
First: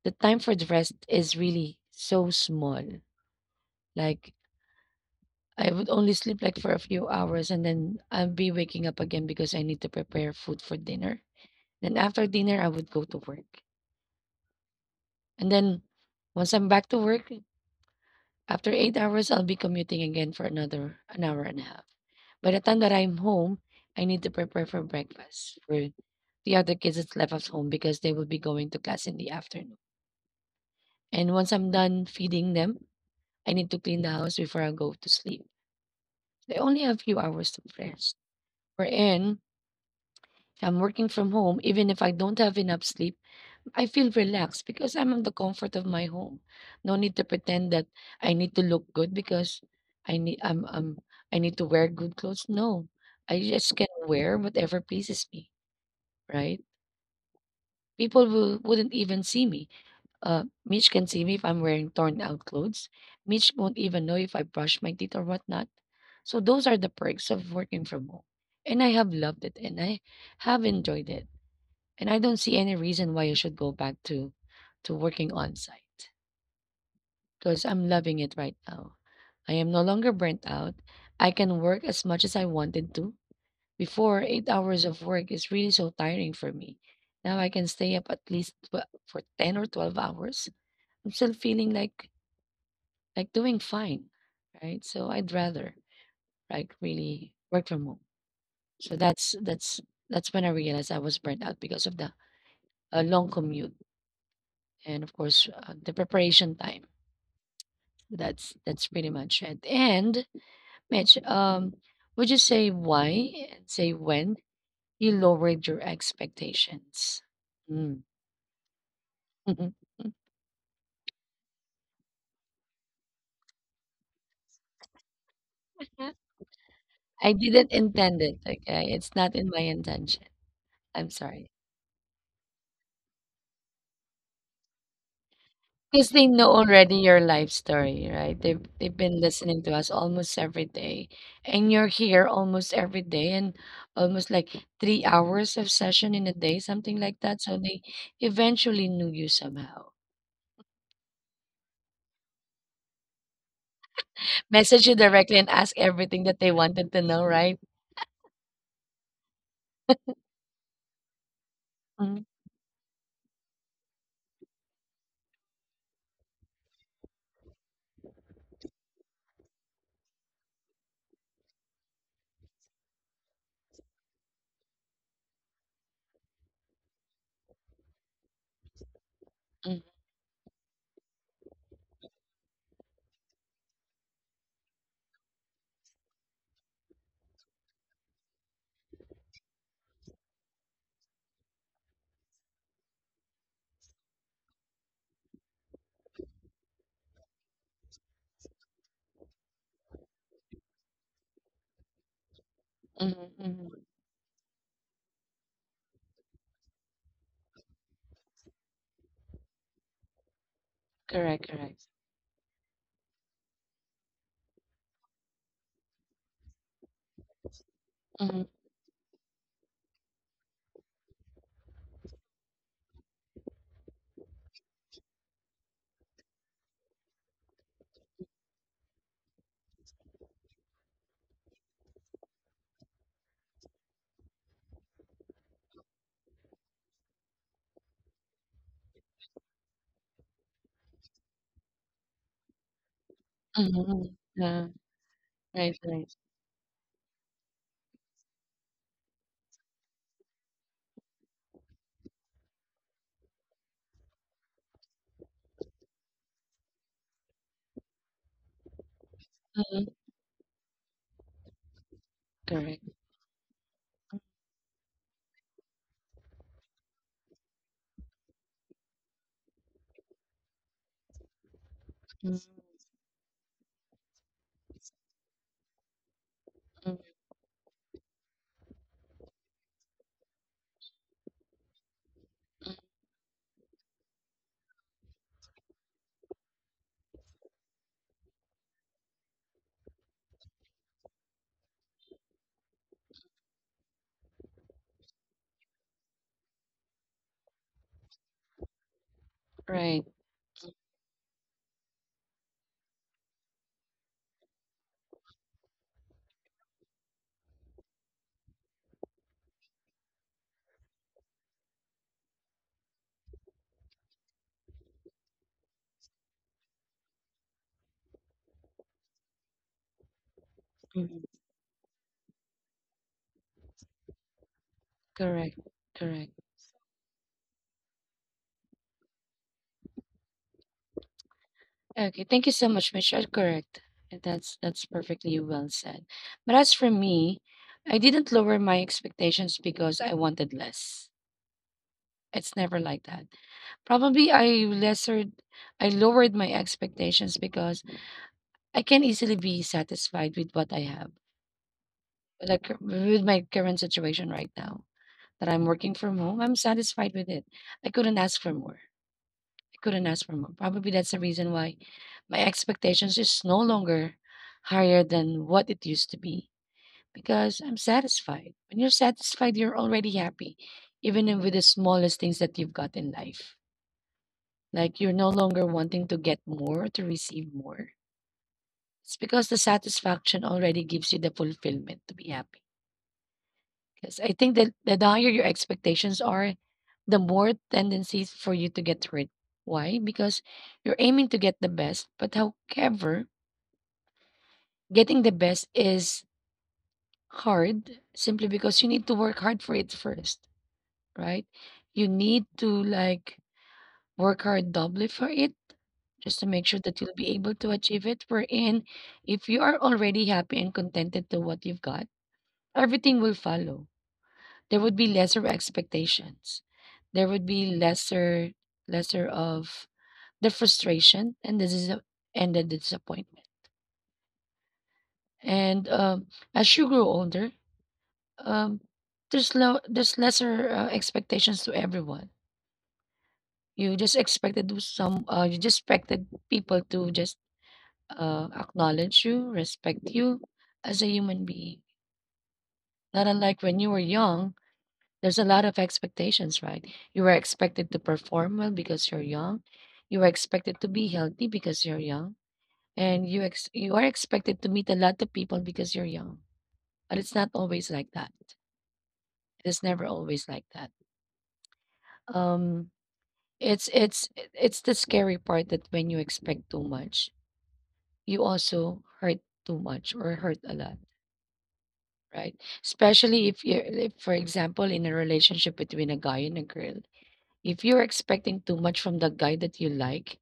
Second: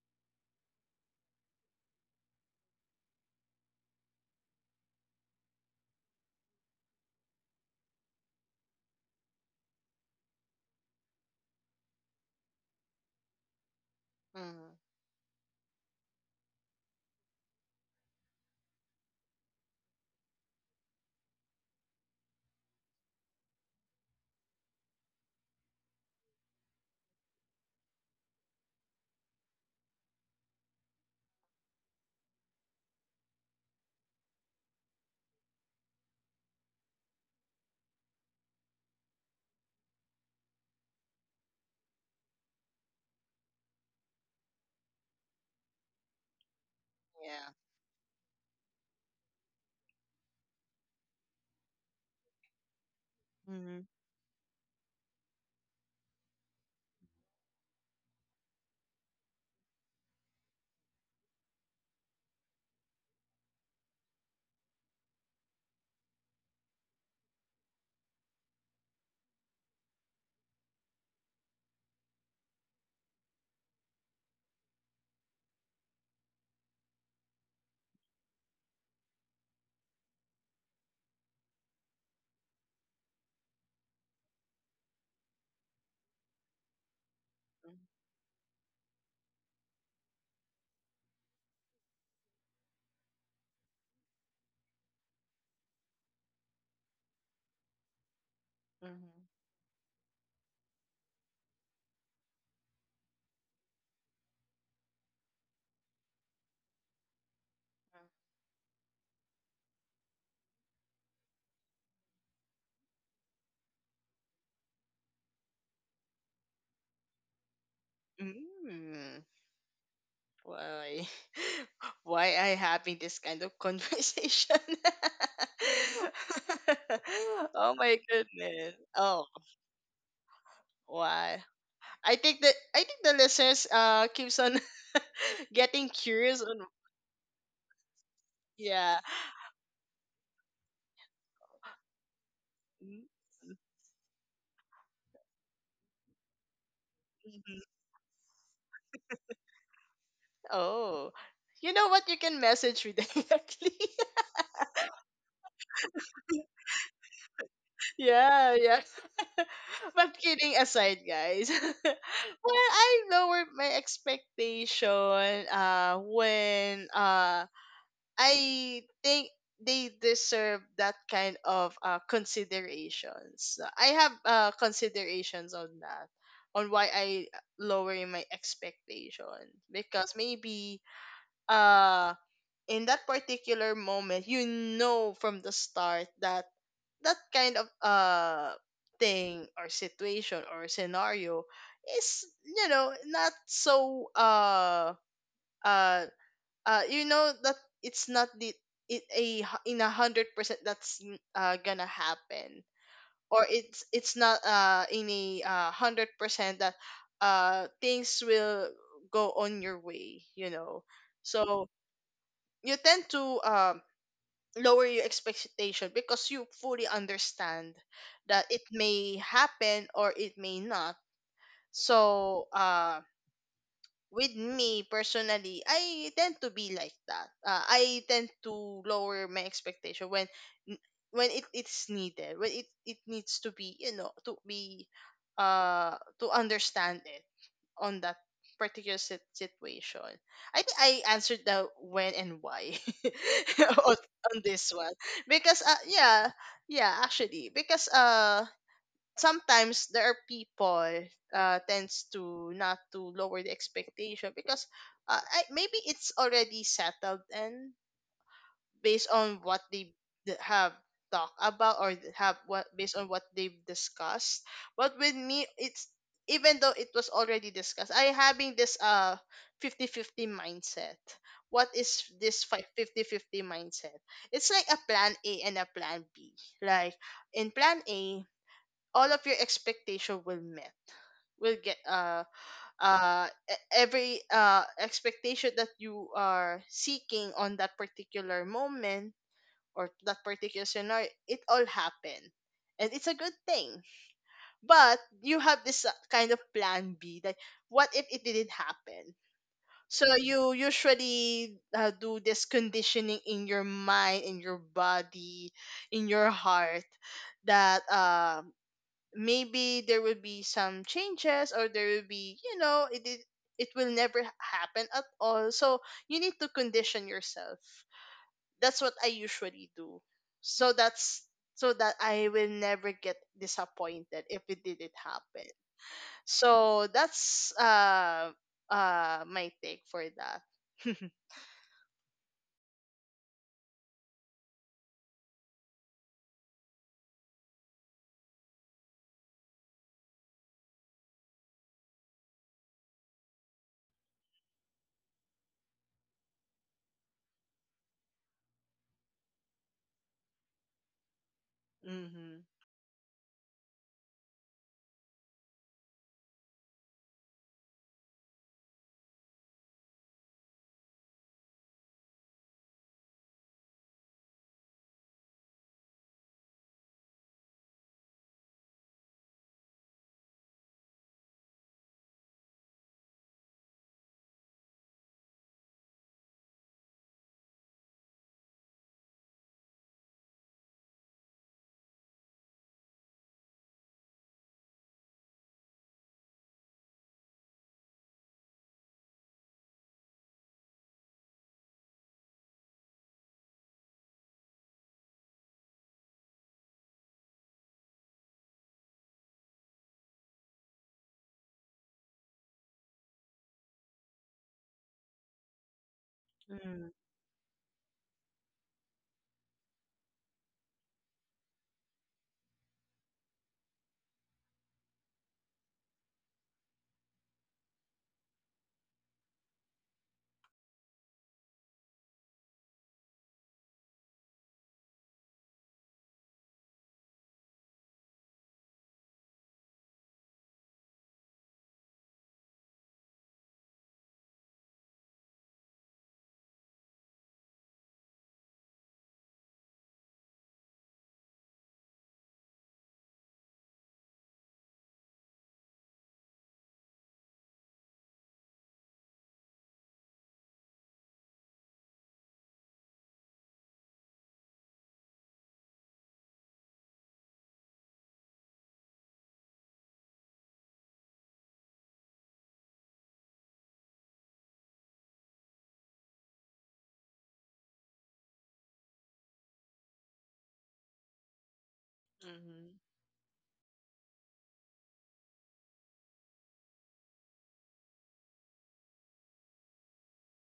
Speaker 2: the time for the rest is really so small. Like I would only sleep like for a few hours and then I'll be waking up again because I need to prepare food for dinner. Then after dinner, I would go to work.
Speaker 1: Mm-hmm.
Speaker 2: And then once I'm back to work, after 8 hours, I'll be commuting again for another an hour and a half. By the time that I'm home, I need to prepare for breakfast for the other kids that's left at home because they will be going to class in the afternoon. And once I'm done feeding them, I need to clean the house before I go to sleep. I only have a few hours to rest. We're I'm working from home, even if I don't have enough sleep, I feel relaxed because I'm in the comfort of my home. No need to
Speaker 1: Yeah.
Speaker 2: pretend that I need to look good because I need I'm, I'm I need to wear good clothes. No, I just
Speaker 1: Mm-hmm.
Speaker 2: can wear whatever pleases me, right? Wouldn't even see me. Mitch can see me if I'm wearing torn out clothes. Mitch won't even know if I brush my teeth or whatnot. So those are the perks of working from home. And I have loved it and I have enjoyed it and I don't see any reason why you should go back to working on site because I'm loving it right now. I am no longer burnt out. I can work as much as I wanted to. Before, 8 hours of work is really so tiring for me. Now I can stay up at least for 10 or 12 hours. I'm still feeling like doing fine, right? So I'd rather like really work from home. So
Speaker 1: Mm-hmm.
Speaker 2: that's when I realized I was burnt out because of the long commute and of course, the preparation time. That's pretty much it. And Mitch, would you say why and say when you lowered your expectations? Mm.
Speaker 1: Mm. Why? Why I having this kind of conversation?
Speaker 2: I didn't
Speaker 1: Oh my
Speaker 2: intend it.
Speaker 1: goodness.
Speaker 2: Okay, it's
Speaker 1: Oh,
Speaker 2: not in my intention. I'm
Speaker 1: why?
Speaker 2: sorry.
Speaker 1: I think that I think the listeners keeps on getting
Speaker 2: 'Cause they
Speaker 1: curious
Speaker 2: know
Speaker 1: on
Speaker 2: already your life story, right? They've
Speaker 1: yeah.
Speaker 2: been listening to us almost every day, and you're here almost every
Speaker 1: Mm-hmm.
Speaker 2: day and almost like 3 hours of session in a day, something like that, so they eventually knew you somehow.
Speaker 1: Oh, you know what? You can message me directly.
Speaker 2: Message you directly and ask everything that they wanted to know, right?
Speaker 1: Yeah, yeah. But kidding aside, guys.
Speaker 2: Mhm,
Speaker 1: Well, I lowered my expectation. When I think they deserve that kind of considerations. I have considerations on that, on why I lowering my expectation,
Speaker 2: mhm,
Speaker 1: because maybe, um in that particular moment, you know from the start that that kind of thing or situation or scenario is, you know, not so uh you know that it's not the it a in 100% that's gonna happen,
Speaker 2: mhm,
Speaker 1: or
Speaker 2: mhm.
Speaker 1: it's not in a 100% that things will go on your way, you know.
Speaker 2: Correct,
Speaker 1: So
Speaker 2: correct.
Speaker 1: you tend to, lower your expectation because you fully understand that
Speaker 2: Mhm,
Speaker 1: it may happen or it may not. So, with me personally, I tend to be like that. I tend to lower my expectation when it, it's needed, when it needs to be, you know, to be to understand it on that particular situation. I think I answered the when and why
Speaker 2: mhm,
Speaker 1: on,
Speaker 2: mhm.
Speaker 1: on
Speaker 2: Yeah,
Speaker 1: this one because,
Speaker 2: right, right.
Speaker 1: yeah, yeah, actually because sometimes there are people tends to not to lower the expectation because, I, maybe it's already settled and based on what
Speaker 2: Mhm,
Speaker 1: they have talked about or have what
Speaker 2: correct.
Speaker 1: based on what they've discussed. But with me, it's even though it was already discussed, I having this 50 50 mindset. What is
Speaker 2: Mhm,
Speaker 1: this 50 fifty mindset? It's like a plan A and a plan B. Like,
Speaker 2: mhm.
Speaker 1: in plan A, all of your expectation will met will get every expectation that you are seeking on that particular moment or that particular scenario, it all happened. And it's a good thing. But you have this, kind of plan B that what if it didn't happen?
Speaker 2: Right.
Speaker 1: So you usually, do this conditioning in your mind, in your body, in your heart that maybe there will be some changes, or there will be, you know, it will never happen at all. So you need to condition yourself. That's what I usually do. So
Speaker 2: Mhm.
Speaker 1: that's so that I will never get disappointed if it didn't happen.
Speaker 2: Correct, correct.
Speaker 1: So that's my take for that.
Speaker 2: Okay, thank you so much, Mitch. You're correct. And that's perfectly well said. But as for me, I didn't lower my expectations because I wanted less. It's never like that. Probably I lowered my expectations because I can easily be satisfied with what I have.
Speaker 1: Mhm.
Speaker 2: Like with my current situation right now, that I'm working from home, I'm satisfied with it. I couldn't ask for more. I couldn't ask for more. Probably that's the reason why my expectations is no longer higher than what it used to be because I'm satisfied. When you're satisfied, you're already happy, even if with the smallest things that you've got in life. Like you're no longer wanting to get more, to receive more. It's because the satisfaction already gives you the fulfillment to be happy. Because I think that the higher your expectations are, the more tendencies for you to get hurt. Why? Because you're aiming to get the best, but however, getting the best is hard simply because you need to work hard for it first, right? You need to like work hard doubly for it just to make sure
Speaker 1: Mhm.
Speaker 2: that you'll be able to achieve it. Wherein, if you are already happy and contented to what you've got, everything will follow there would be lesser expectations. There would be lesser of the frustration and and the disappointment. And as you grow older, um, there's low there's lesser expectations to everyone. You just expected to some you just expected people to just acknowledge you, respect you as a human being. Not unlike when you were young, there's a lot of expectations, right? You were expected to perform well because you're young. You were expected to be healthy because you're young. And you are expected to meet a lot of people because you're young. But it's not always like that. It is never always like that. Um it's it's it's the scary part that when you expect too much, you also hurt too much or hurt a lot, right?
Speaker 1: Mhm.
Speaker 2: Especially if you are if for example in a relationship between a guy and a girl if you're expecting too much from the guy that you like,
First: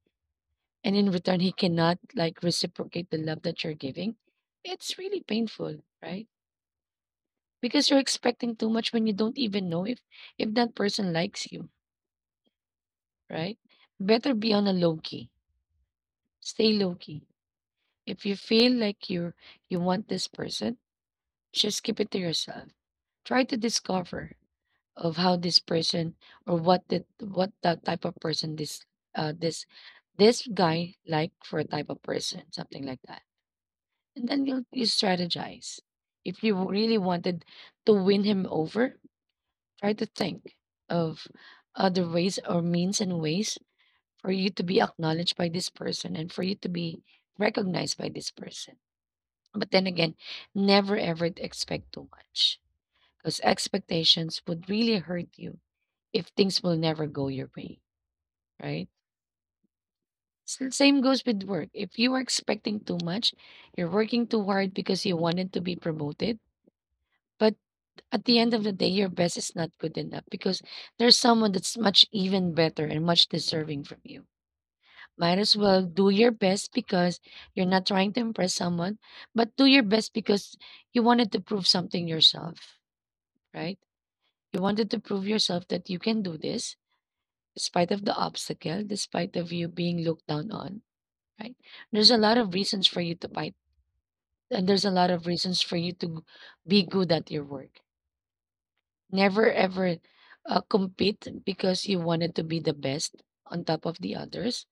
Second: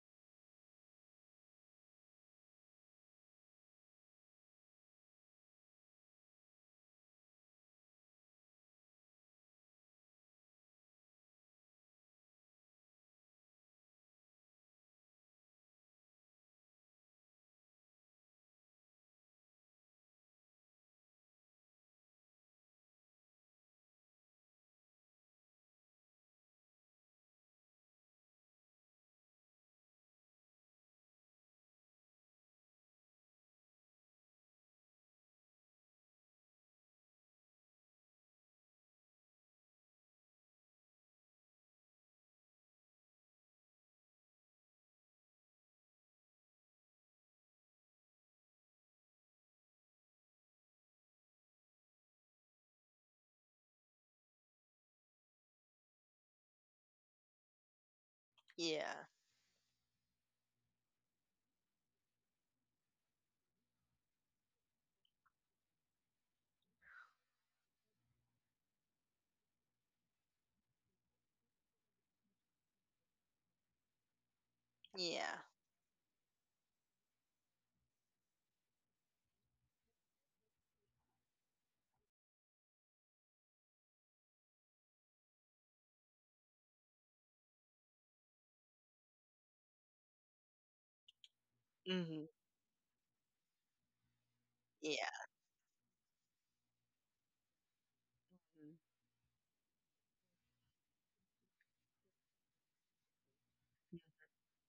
Speaker 2: and in return he cannot like reciprocate the love that you're giving, it's really painful, right? Because you're expecting too much when you don't even know if that person likes you, right? Better be on a low key. Stay low key. If you feel like you want this person, just keep it to yourself. Try to discover of how this person or what that type of person this uh this this guy like for a type of person, something like that. And then you strategize. If you really wanted to win him over, try to think of other ways or means and ways for you to be acknowledged by this person and for you to be recognized by this person. But then again, never ever expect too much because expectations would really hurt you if things will never go your way, right?
Speaker 1: Yeah.
Speaker 2: Same goes with work. If you are expecting too much, you're working too hard because you wanted to be promoted, but at the end of the day, your best is not good enough because there's someone that's much even better and much deserving from you. Might
Speaker 1: Yeah.
Speaker 2: as well do your best because you're not trying to impress someone, but do your best because you wanted to prove something yourself, right? You wanted to prove yourself that you can do this despite of the obstacle, despite of you being looked down on, right? There's a
Speaker 1: Mhm.
Speaker 2: lot of reasons for you to fight, and there's a lot of
Speaker 1: Yeah.
Speaker 2: reasons for you to be good at your work.
Speaker 1: Mm.
Speaker 2: Never ever compete because you wanted to be the best on top of the others,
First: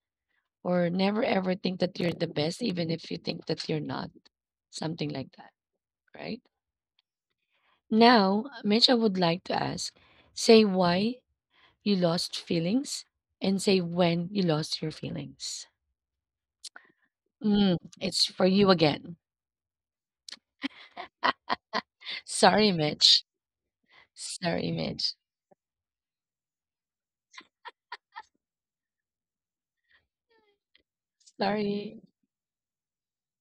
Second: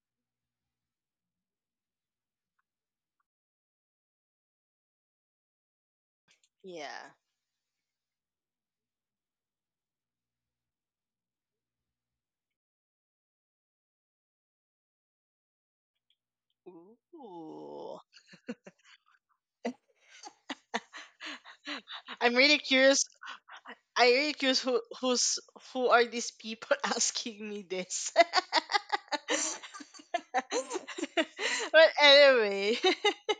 Speaker 2: or never ever think that you're the best, even if you think that you're not, something like that, right?
Speaker 1: Yeah.
Speaker 2: Now, Mitch, I would like to ask say why you lost feelings and say when you lost your feelings. Mm,
Speaker 1: Ooh.
Speaker 2: it's for you again.
Speaker 1: I'm really
Speaker 2: Sorry,
Speaker 1: curious.
Speaker 2: Mitch.
Speaker 1: I really curious
Speaker 2: Sorry,
Speaker 1: who
Speaker 2: Mitch.
Speaker 1: who's who are these people asking me this. But
Speaker 2: Sorry.
Speaker 1: anyway, well,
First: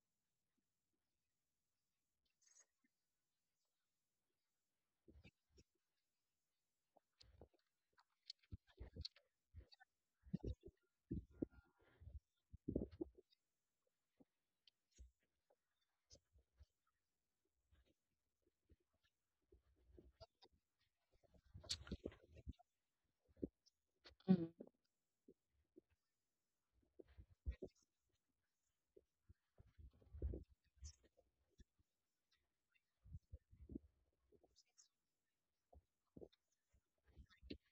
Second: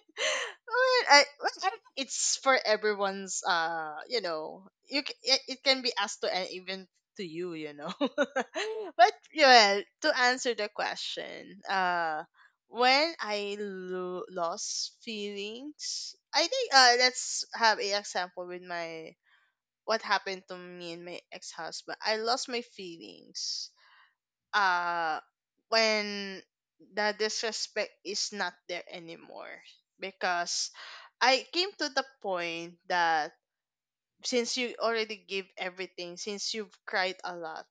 Speaker 1: I, well, I think it's for everyone's. You know, you it, it can be asked to and even to you. You know, but yeah, to answer the question, when I lost feelings, I think, let's have an example with my what happened to me and my ex-husband. I lost my feelings.
Speaker 2: Mm,
Speaker 1: Uh when the disrespect is not there anymore because I came to the point that since you already give everything, since you've cried a lot,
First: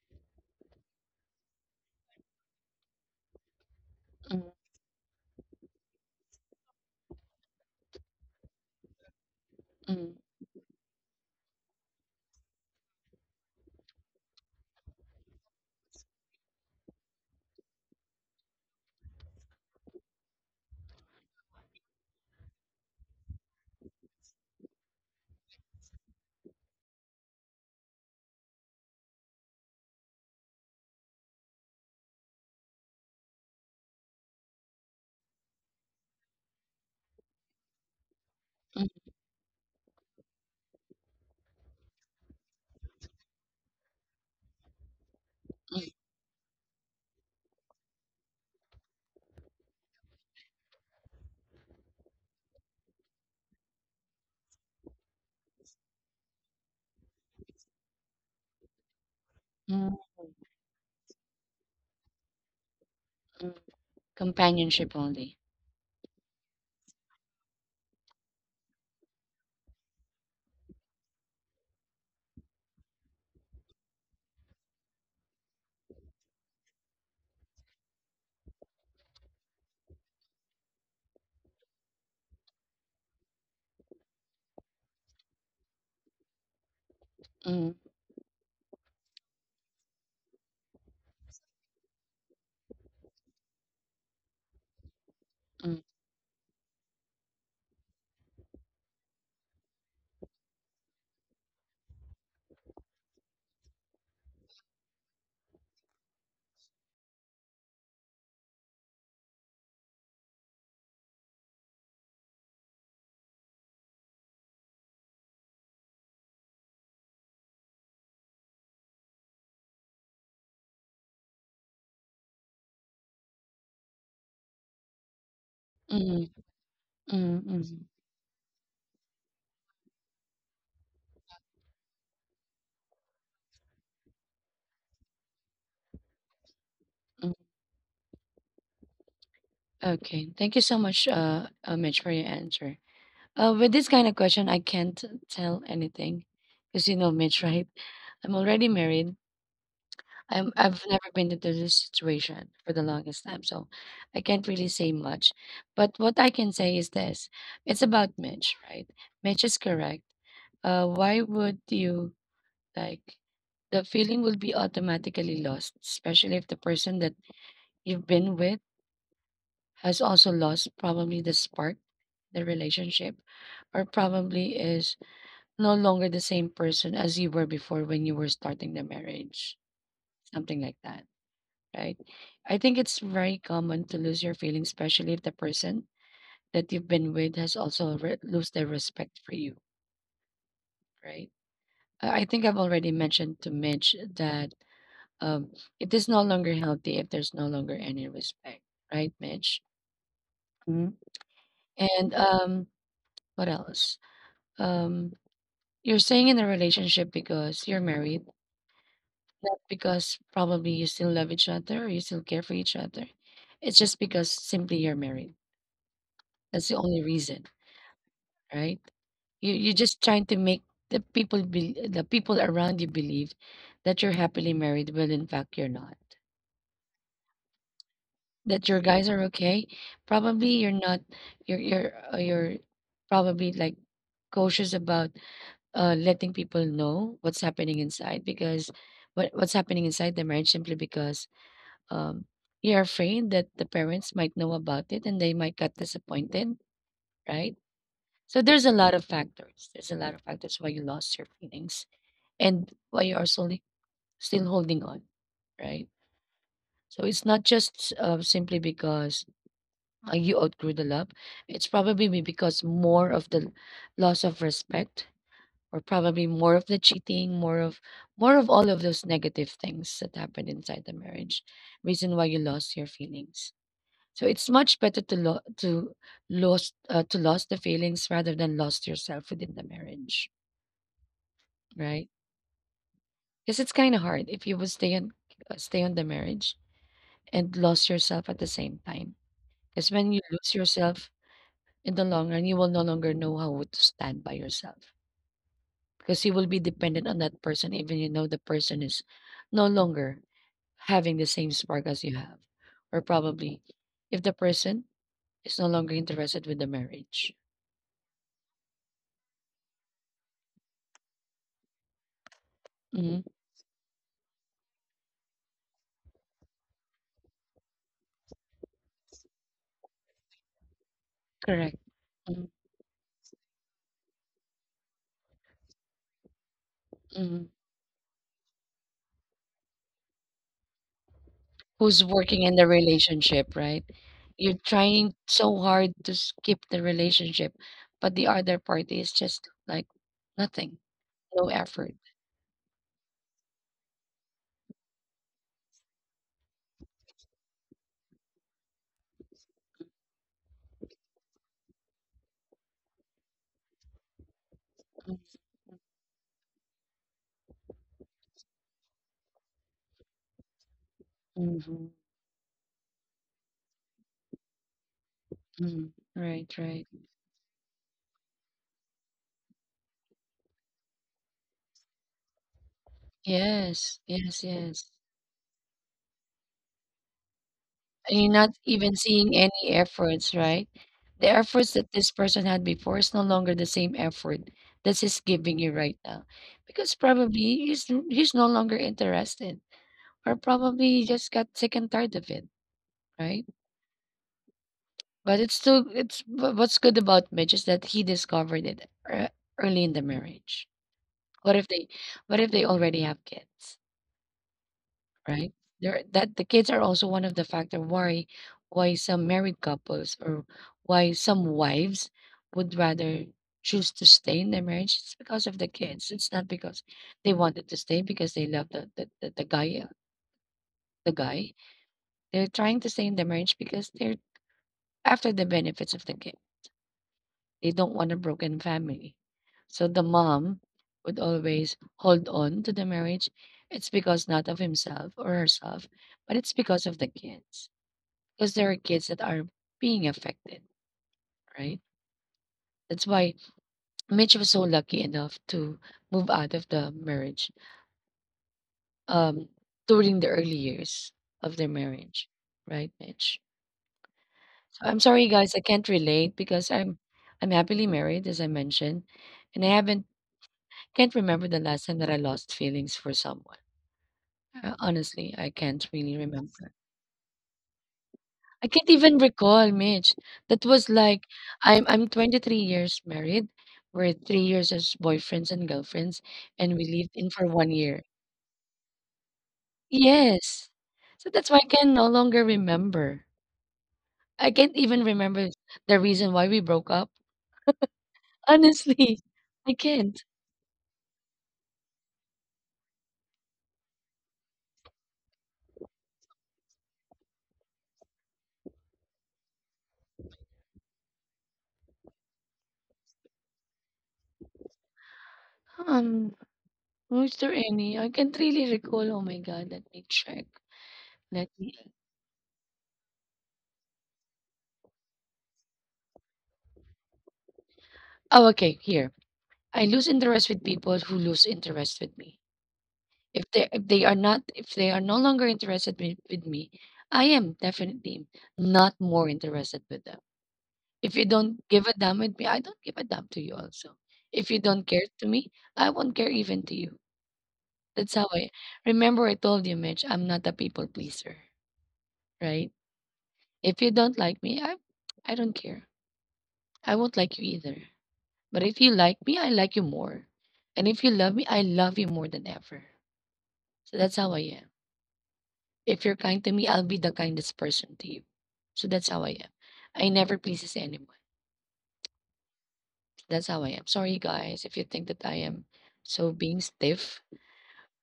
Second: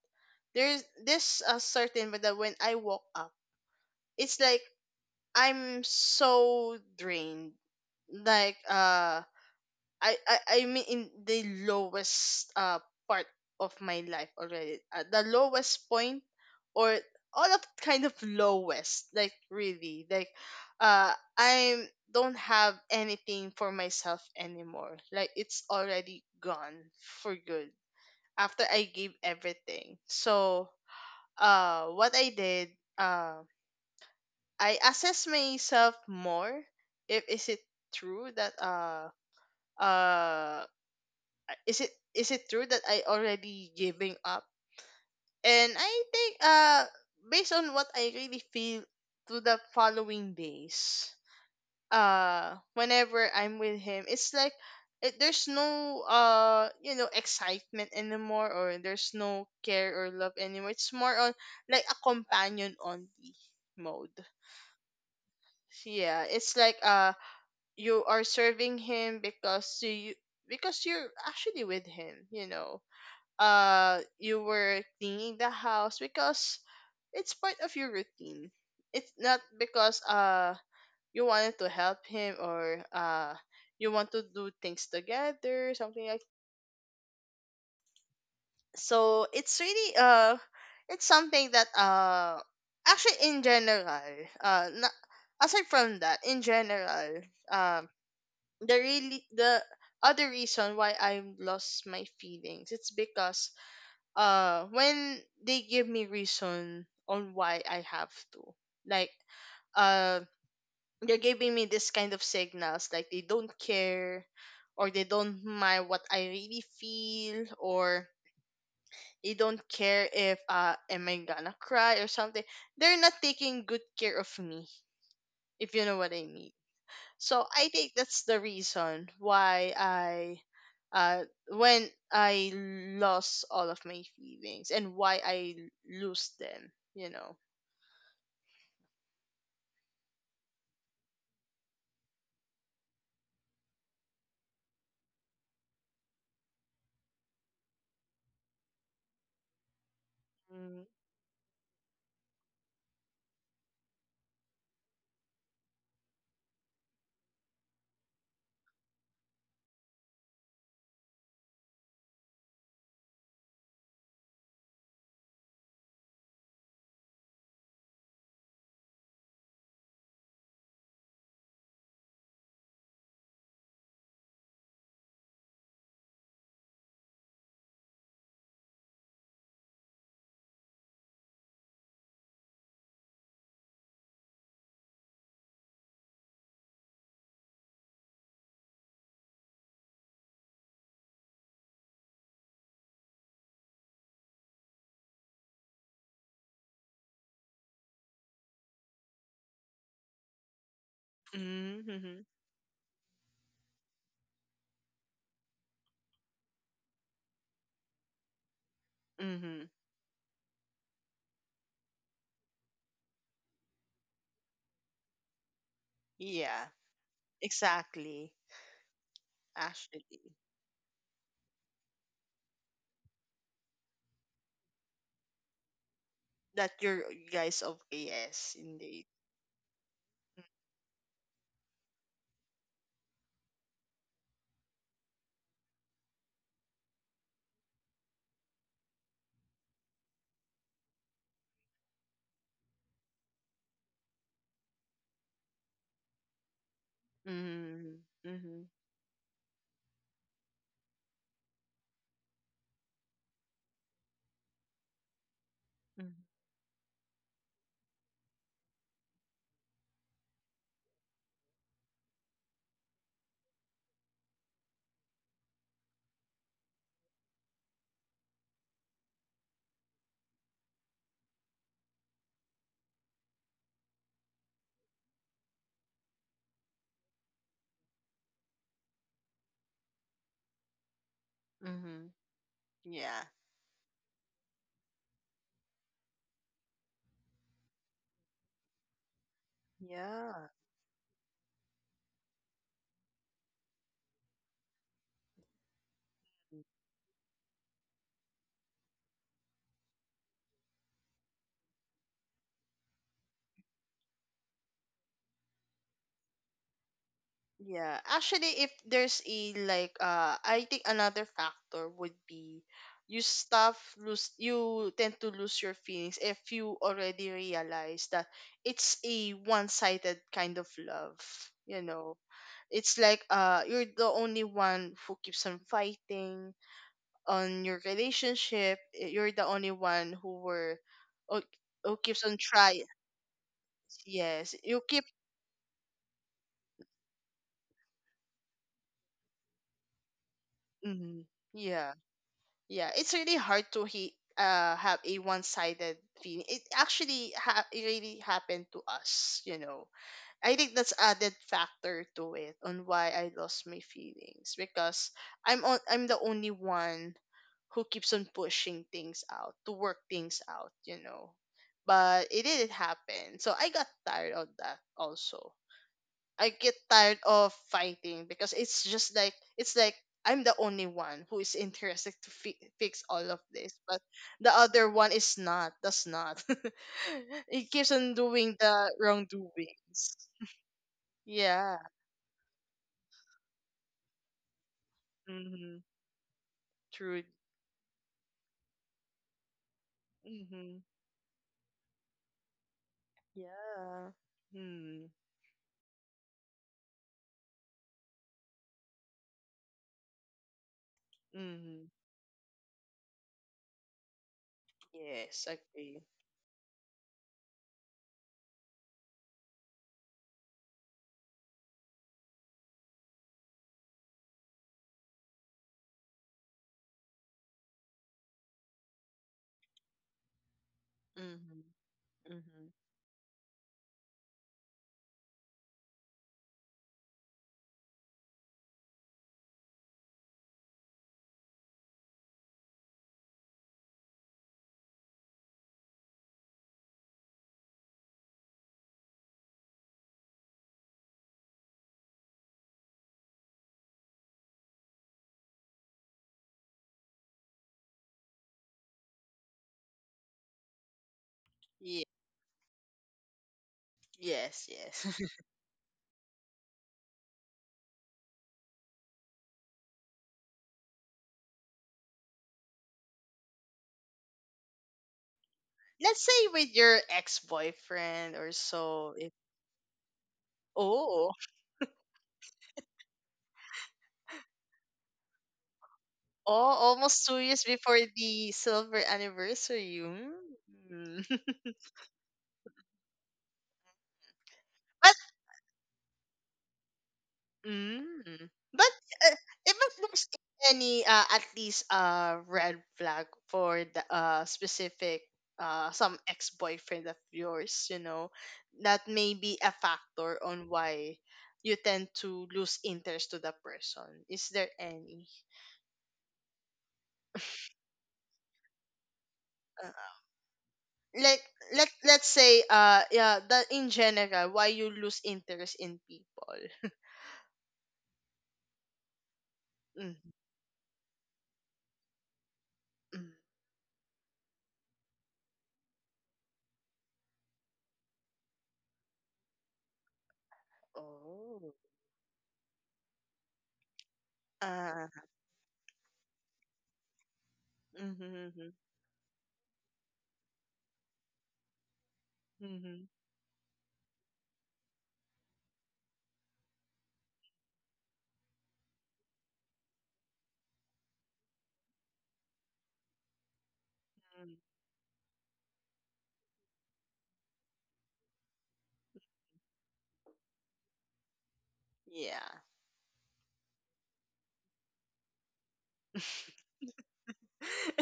Speaker 1: there's this a certain but that when I woke up, it's
Speaker 2: mm,
Speaker 1: like I'm so drained. Like
Speaker 2: mm,
Speaker 1: I mean in the lowest part of my life already. The lowest point or all of kind of lowest like really like I don't have anything for myself anymore. Like it's already gone for good after I gave everything. So what I did uh I assess myself more if is it true that
Speaker 2: mm,
Speaker 1: uh is it true that I already giving up? And I think based on what I really feel to the following days, whenever I'm with him, it's like there's no excitement anymore or there's no care
Speaker 2: mm,
Speaker 1: or love anymore. It's more on like a companion only
Speaker 2: mm.
Speaker 1: mode.
Speaker 2: Companionship only.
Speaker 1: Yeah, it's like you are serving him because you're actually with him, you know you were cleaning the house because it's part of your routine. It's not because you wanted to help him or you want to do things together, something like
Speaker 2: Mm,
Speaker 1: so it's really it's something that actually in general, not, aside
Speaker 2: mm,
Speaker 1: from that, in general, um the really the other reason why I lost my feelings it's because when they give me reason on why I have to. Like uh they're giving me this kind of signals like they don't care or they don't mind what I really feel or they don't care if am I gonna cry or something. They're not taking good care of me, if you know what
Speaker 2: mm,
Speaker 1: I mean.
Speaker 2: mm,
Speaker 1: So
Speaker 2: mm,
Speaker 1: I
Speaker 2: mm.
Speaker 1: think that's the reason why I uh when I lost all of my feelings and why I lose them, you
Speaker 2: Mm.
Speaker 1: know.
Speaker 2: Okay. Thank you so much, Mitch, for your answer. With this kind of question, I can't tell anything, because you know, Mitch, right? I'm already married. I've
Speaker 1: Mm-hmm.
Speaker 2: never been into this situation for the longest time, so I can't really say much. But what I can say is this: it's about Mitch, right? Mitch is correct. Why would you? Like, the feeling will be automatically lost, especially if the person that you've been with has also lost probably the spark, the relationship, or probably is no longer the same person as you were before when you were starting the marriage, something like that, right? I think it's very common to lose your feelings, especially if the person that you've been with has also lose their respect for you, right? I think I've already mentioned to Mitch that Um, it is no longer healthy if there's no longer any respect, right, Mitch? Mhm. And
Speaker 1: Mm-hmm.
Speaker 2: what else? Um, you're staying in a relationship because you're married, not
Speaker 1: Mm-hmm.
Speaker 2: because probably you still love each other or you still care for each other. It's just because simply you're married. That's
Speaker 1: Yeah,
Speaker 2: the only reason,
Speaker 1: exactly.
Speaker 2: right? You're just
Speaker 1: Actually,
Speaker 2: trying to make the people around you believe that you're happily married, when in fact you're not.
Speaker 1: that you're you guys okay. Yes,
Speaker 2: That your
Speaker 1: indeed.
Speaker 2: guys are okay? Probably you're not you're probably like cautious about letting people know what's happening inside because what's happening inside the marriage simply because um you're afraid that the parents might know about it and they might get disappointed, right?
Speaker 1: Mm-hmm.
Speaker 2: So there's
Speaker 1: Mm-hmm.
Speaker 2: a lot of factors. There's a lot of factors why you lost your feelings and why you are slowly still holding on, right?
Speaker 1: Mm-hmm.
Speaker 2: So it's not just simply because you outgrew the love, it's probably be because more of the loss of respect, or probably more of the cheating, more of all of those negative things that happened inside the marriage. Reason why you lost your feelings. So it's much better to lost to lost the feelings rather than lost yourself within the marriage, right?
Speaker 1: Mm-hmm. Yeah.
Speaker 2: Because it's kind of hard if you would stay on the marriage and lost yourself at the same time. Because when you
Speaker 1: Yeah.
Speaker 2: lose yourself, in the long run, you will no longer know how to stand by yourself because you will be dependent on that person, even you know the person is no longer having the same spark as you have, or probably if the person is no longer interested with the marriage.
Speaker 1: Yeah. Actually, if there's a like I think another factor would be
Speaker 2: Hmm.
Speaker 1: you stop lose you tend to lose your feelings if you already realize that it's a one-sided kind of love,
Speaker 2: Correct.
Speaker 1: you know. It's like you're the only one who keeps on fighting
Speaker 2: Mm-hmm.
Speaker 1: on your relationship. Eh, you're the only one who were who who
Speaker 2: Who's
Speaker 1: keeps on
Speaker 2: working in the
Speaker 1: trying.
Speaker 2: relationship, right?
Speaker 1: Yes,
Speaker 2: You're
Speaker 1: you keep
Speaker 2: trying so hard to keep the relationship, but the other party is just like nothing,
Speaker 1: mhm.
Speaker 2: no effort.
Speaker 1: Yeah. Yeah, it's really hard to he have a one-sided feeling. It actually ha- it really happened to us, you know. I think that's added factor to it on why I lost my feelings because I'm the only one who keeps on pushing things out to work things out, you know.
Speaker 2: Mm-hmm.
Speaker 1: But it didn't happen, so I got tired of that also.
Speaker 2: Right,
Speaker 1: I
Speaker 2: right.
Speaker 1: get tired of fighting because it's just like it's like I'm the only one who is interested to fi- fix all of this,
Speaker 2: Yes,
Speaker 1: but
Speaker 2: yes,
Speaker 1: the
Speaker 2: yes.
Speaker 1: other one is not. That's not. It keeps on
Speaker 2: And you're not
Speaker 1: doing
Speaker 2: even
Speaker 1: the
Speaker 2: seeing any
Speaker 1: wrongdoings.
Speaker 2: efforts, right? The efforts
Speaker 1: Yeah.
Speaker 2: that this person had before is no longer the same effort that he's giving you
Speaker 1: Mm-hmm.
Speaker 2: right now. Because
Speaker 1: True.
Speaker 2: probably he's no longer interested, or
Speaker 1: Mm-hmm.
Speaker 2: probably he just got sick and tired of it, right?
Speaker 1: Yeah. Mm-hmm.
Speaker 2: But it's still what's good about Mitch is that he discovered it early in the marriage. What if they
Speaker 1: Mm-hmm.
Speaker 2: what if they already have kids?
Speaker 1: Yes.
Speaker 2: Right? There
Speaker 1: Agree.
Speaker 2: that the kids are also one of the factor why some married couples or why some wives would rather choose to stay in their marriage. It's because of the kids. It's not because they wanted to stay because they love the guy the guy.
Speaker 1: Mm-hmm.
Speaker 2: They're
Speaker 1: Mm-hmm.
Speaker 2: trying to stay in the marriage because they're after the benefits of the kid. They don't want a broken family. So the mom would always hold on to the marriage. It's because not of himself or herself, but it's because of the kids because there are kids that are being affected, right? That's why Mitch was so lucky enough to move out of the marriage um, during the early years of their
Speaker 1: Yeah.
Speaker 2: marriage, right, Mitch?
Speaker 1: Yes.
Speaker 2: So I'm
Speaker 1: Yes.
Speaker 2: sorry, guys, I can't relate because I'm happily married, as I mentioned, and I haven't can't remember the last time that I lost feelings for someone. Honestly, I can't really
Speaker 1: Let's say
Speaker 2: remember.
Speaker 1: with your ex-boyfriend or
Speaker 2: I can't even
Speaker 1: so. If
Speaker 2: recall, Mitch. That was like
Speaker 1: oh.
Speaker 2: I'm 23 years married. We're 3 years as boyfriends and girlfriends,
Speaker 1: Oh,
Speaker 2: and we lived
Speaker 1: almost
Speaker 2: in
Speaker 1: two
Speaker 2: for
Speaker 1: years
Speaker 2: one
Speaker 1: before
Speaker 2: year.
Speaker 1: the silver anniversary.
Speaker 2: Yes. So
Speaker 1: Mm.
Speaker 2: that's why I can no longer remember. I can't even
Speaker 1: But
Speaker 2: remember the reason why we broke up.
Speaker 1: mm, but
Speaker 2: Honestly,
Speaker 1: uh,
Speaker 2: I
Speaker 1: if
Speaker 2: can't.
Speaker 1: there's any at least red flag for the specific some ex boyfriend of yours, you know, that may be a factor on why you tend to lose interest to the person. Is there any?
Speaker 2: Um, was there any? I can't really recall. Oh my God, let
Speaker 1: Uh,
Speaker 2: me check.
Speaker 1: like
Speaker 2: Let me.
Speaker 1: let let's say yeah that in general why you lose interest in people.
Speaker 2: Oh, okay. Here, I lose
Speaker 1: Mm,
Speaker 2: interest with people who lose interest with me.
Speaker 1: mm.
Speaker 2: If they are not if they are no longer interested with me, I am definitely not more interested with them. If you don't
Speaker 1: Oh.
Speaker 2: give a damn with me, I don't give a damn to you also. If you don't care
Speaker 1: Uh,
Speaker 2: to me, I won't care even to you. That's how I
Speaker 1: mm-hmm,
Speaker 2: remember I told you, Mitch, I'm not a people pleaser, right?
Speaker 1: mm-hmm,
Speaker 2: If you don't like me, I don't care. I won't like you either. But if you like me, I like you more. And if you love me, I love you more than ever. So that's how I
Speaker 1: hmm.
Speaker 2: am. If you're kind to me, I'll be the kindest person to you. So that's how I am. I never pleases anyone.
Speaker 1: Yeah.
Speaker 2: That's how I am. Sorry guys if you think that I am so being stiff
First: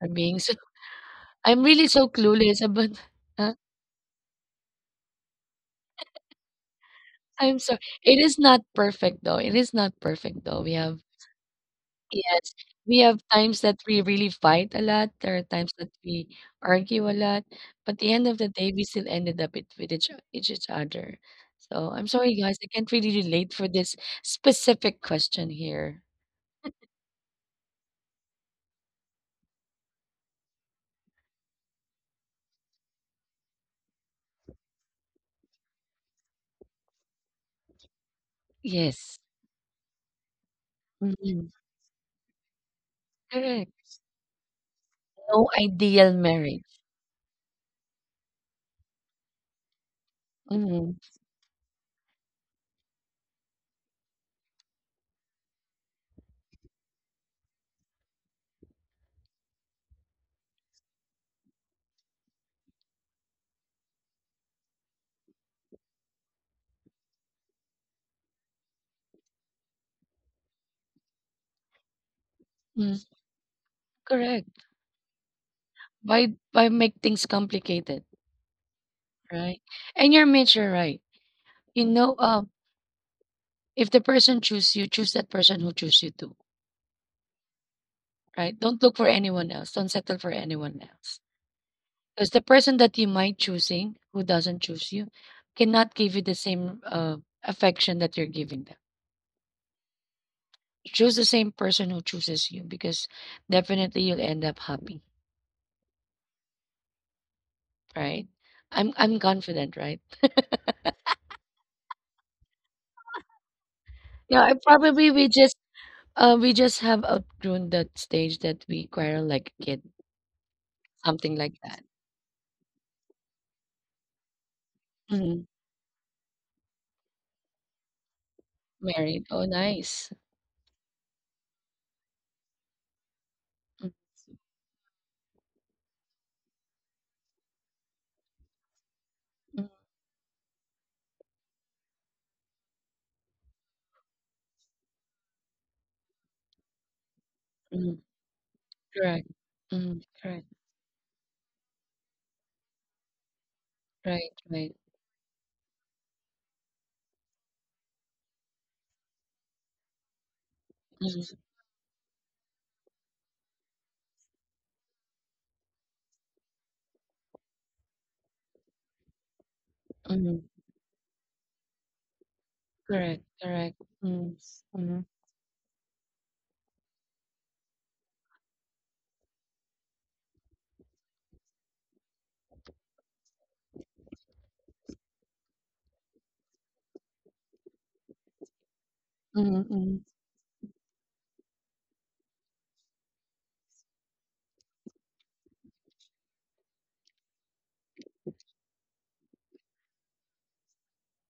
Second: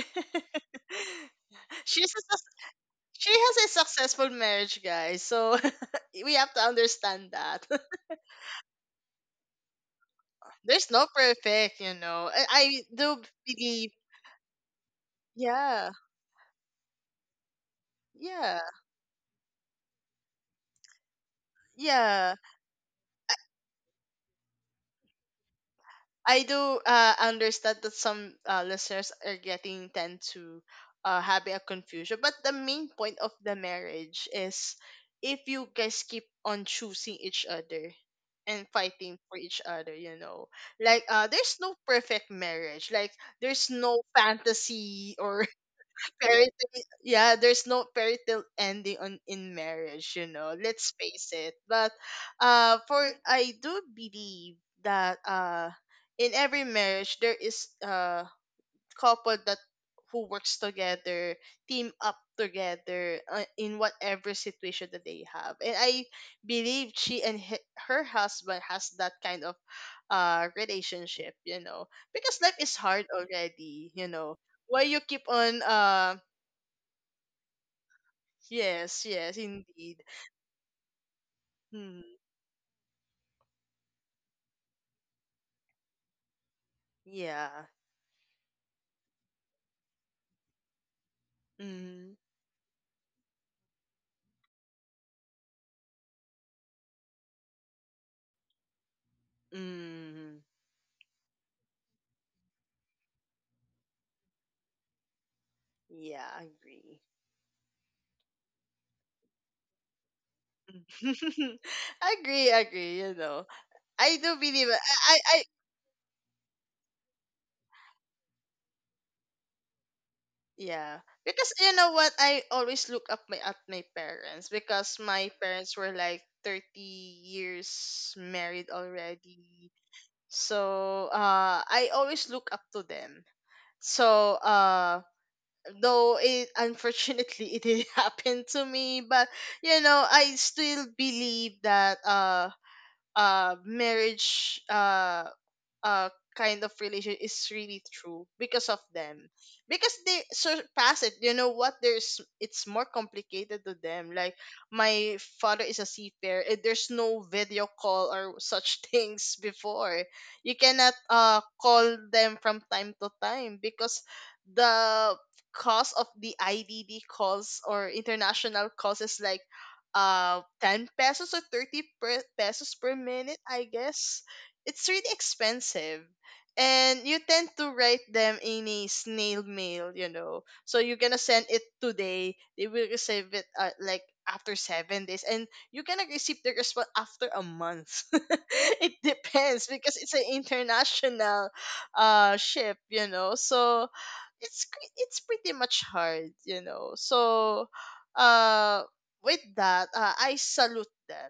Speaker 2: or being so I'm really
Speaker 1: She's
Speaker 2: so
Speaker 1: a, suc-
Speaker 2: clueless about
Speaker 1: she
Speaker 2: huh?
Speaker 1: has a successful marriage, guys. So we have to understand
Speaker 2: I'm
Speaker 1: that.
Speaker 2: sorry. It is not perfect though. It is not perfect though. We
Speaker 1: There's
Speaker 2: have
Speaker 1: no perfect, you know.
Speaker 2: yes,
Speaker 1: I
Speaker 2: we have
Speaker 1: do
Speaker 2: times that
Speaker 1: believe.
Speaker 2: we really fight a lot. There are times
Speaker 1: Yeah.
Speaker 2: that we argue a lot, but the end of the
Speaker 1: Yeah.
Speaker 2: day, we still ended up it with each other. So I'm sorry,
Speaker 1: Yeah.
Speaker 2: guys, I can't really relate for this specific question here.
Speaker 1: I do understand that some listeners are getting tend to having a confusion, but the main point of the marriage is if you guys keep on choosing each other and
Speaker 2: Yes.
Speaker 1: fighting for each other, you know, like
Speaker 2: Mhm.
Speaker 1: there's no perfect marriage, like there's
Speaker 2: Correct.
Speaker 1: no fantasy
Speaker 2: No
Speaker 1: or
Speaker 2: ideal marriage.
Speaker 1: parenting yeah there's no parental ending on in marriage you know let's
Speaker 2: Mhm.
Speaker 1: face it but for I do believe that in every marriage there is a couple that who works together team up together in whatever situation that they have and I believe she and he, her husband has that kind of relationship you know because life is
Speaker 2: Mm.
Speaker 1: hard already you know
Speaker 2: Correct.
Speaker 1: why you keep on uh.
Speaker 2: Why make things complicated,
Speaker 1: Yes, yes,
Speaker 2: right?
Speaker 1: indeed.
Speaker 2: And you're mature, right? You
Speaker 1: Mm,
Speaker 2: know, if the person choose you, choose that person who choose you too,
Speaker 1: yeah.
Speaker 2: right? Don't look for anyone else. Don't settle for anyone else.
Speaker 1: Mm,
Speaker 2: Because the person that you might choosing who doesn't choose you cannot give you the same affection that you're giving them.
Speaker 1: mm,
Speaker 2: Choose the same person who chooses you because definitely you'll end up happy,
Speaker 1: yeah, I agree.
Speaker 2: right? I'm confident, right?
Speaker 1: I agree, agree, you know. I do
Speaker 2: Yeah, I
Speaker 1: believe
Speaker 2: probably
Speaker 1: I, I I
Speaker 2: we just have outgrown that stage that we quarrel like a kid,
Speaker 1: yeah.
Speaker 2: something
Speaker 1: Because
Speaker 2: like
Speaker 1: you
Speaker 2: that.
Speaker 1: know what, I always look up my at my parents because my
Speaker 2: Mhm.
Speaker 1: parents were like 30 years married
Speaker 2: Married. Oh,
Speaker 1: already.
Speaker 2: nice.
Speaker 1: So, I always look up to them.
Speaker 2: Mm,
Speaker 1: So, though it unfortunately it did happen to me but
Speaker 2: mm,
Speaker 1: you know I still believe that marriage uh kind of relation is really
Speaker 2: mm.
Speaker 1: true because of them
Speaker 2: Correct.
Speaker 1: because
Speaker 2: Mm,
Speaker 1: they
Speaker 2: correct.
Speaker 1: surpass it you know what there's it's more complicated to them
Speaker 2: Right.
Speaker 1: like
Speaker 2: Right.
Speaker 1: my father is a seafarer and there's no video call or such things before you cannot
Speaker 2: Mm-hmm.
Speaker 1: call them from time to time because the cost of the IDD calls or international calls is like
Speaker 2: Mhm.
Speaker 1: 10 pesos or 30 per pesos per
Speaker 2: Correct,
Speaker 1: minute I
Speaker 2: correct.
Speaker 1: guess
Speaker 2: Mm.
Speaker 1: it's
Speaker 2: Mhm.
Speaker 1: really expensive and you tend to write them in a snail mail you know so you're gonna send it today they will receive it like after 7 days and you're gonna receive the response after a month it depends
Speaker 2: Mhm,
Speaker 1: because
Speaker 2: mhm,
Speaker 1: it's an international ship you know so it's cre- it's pretty much hard, you know. So, uh, with that, I salute them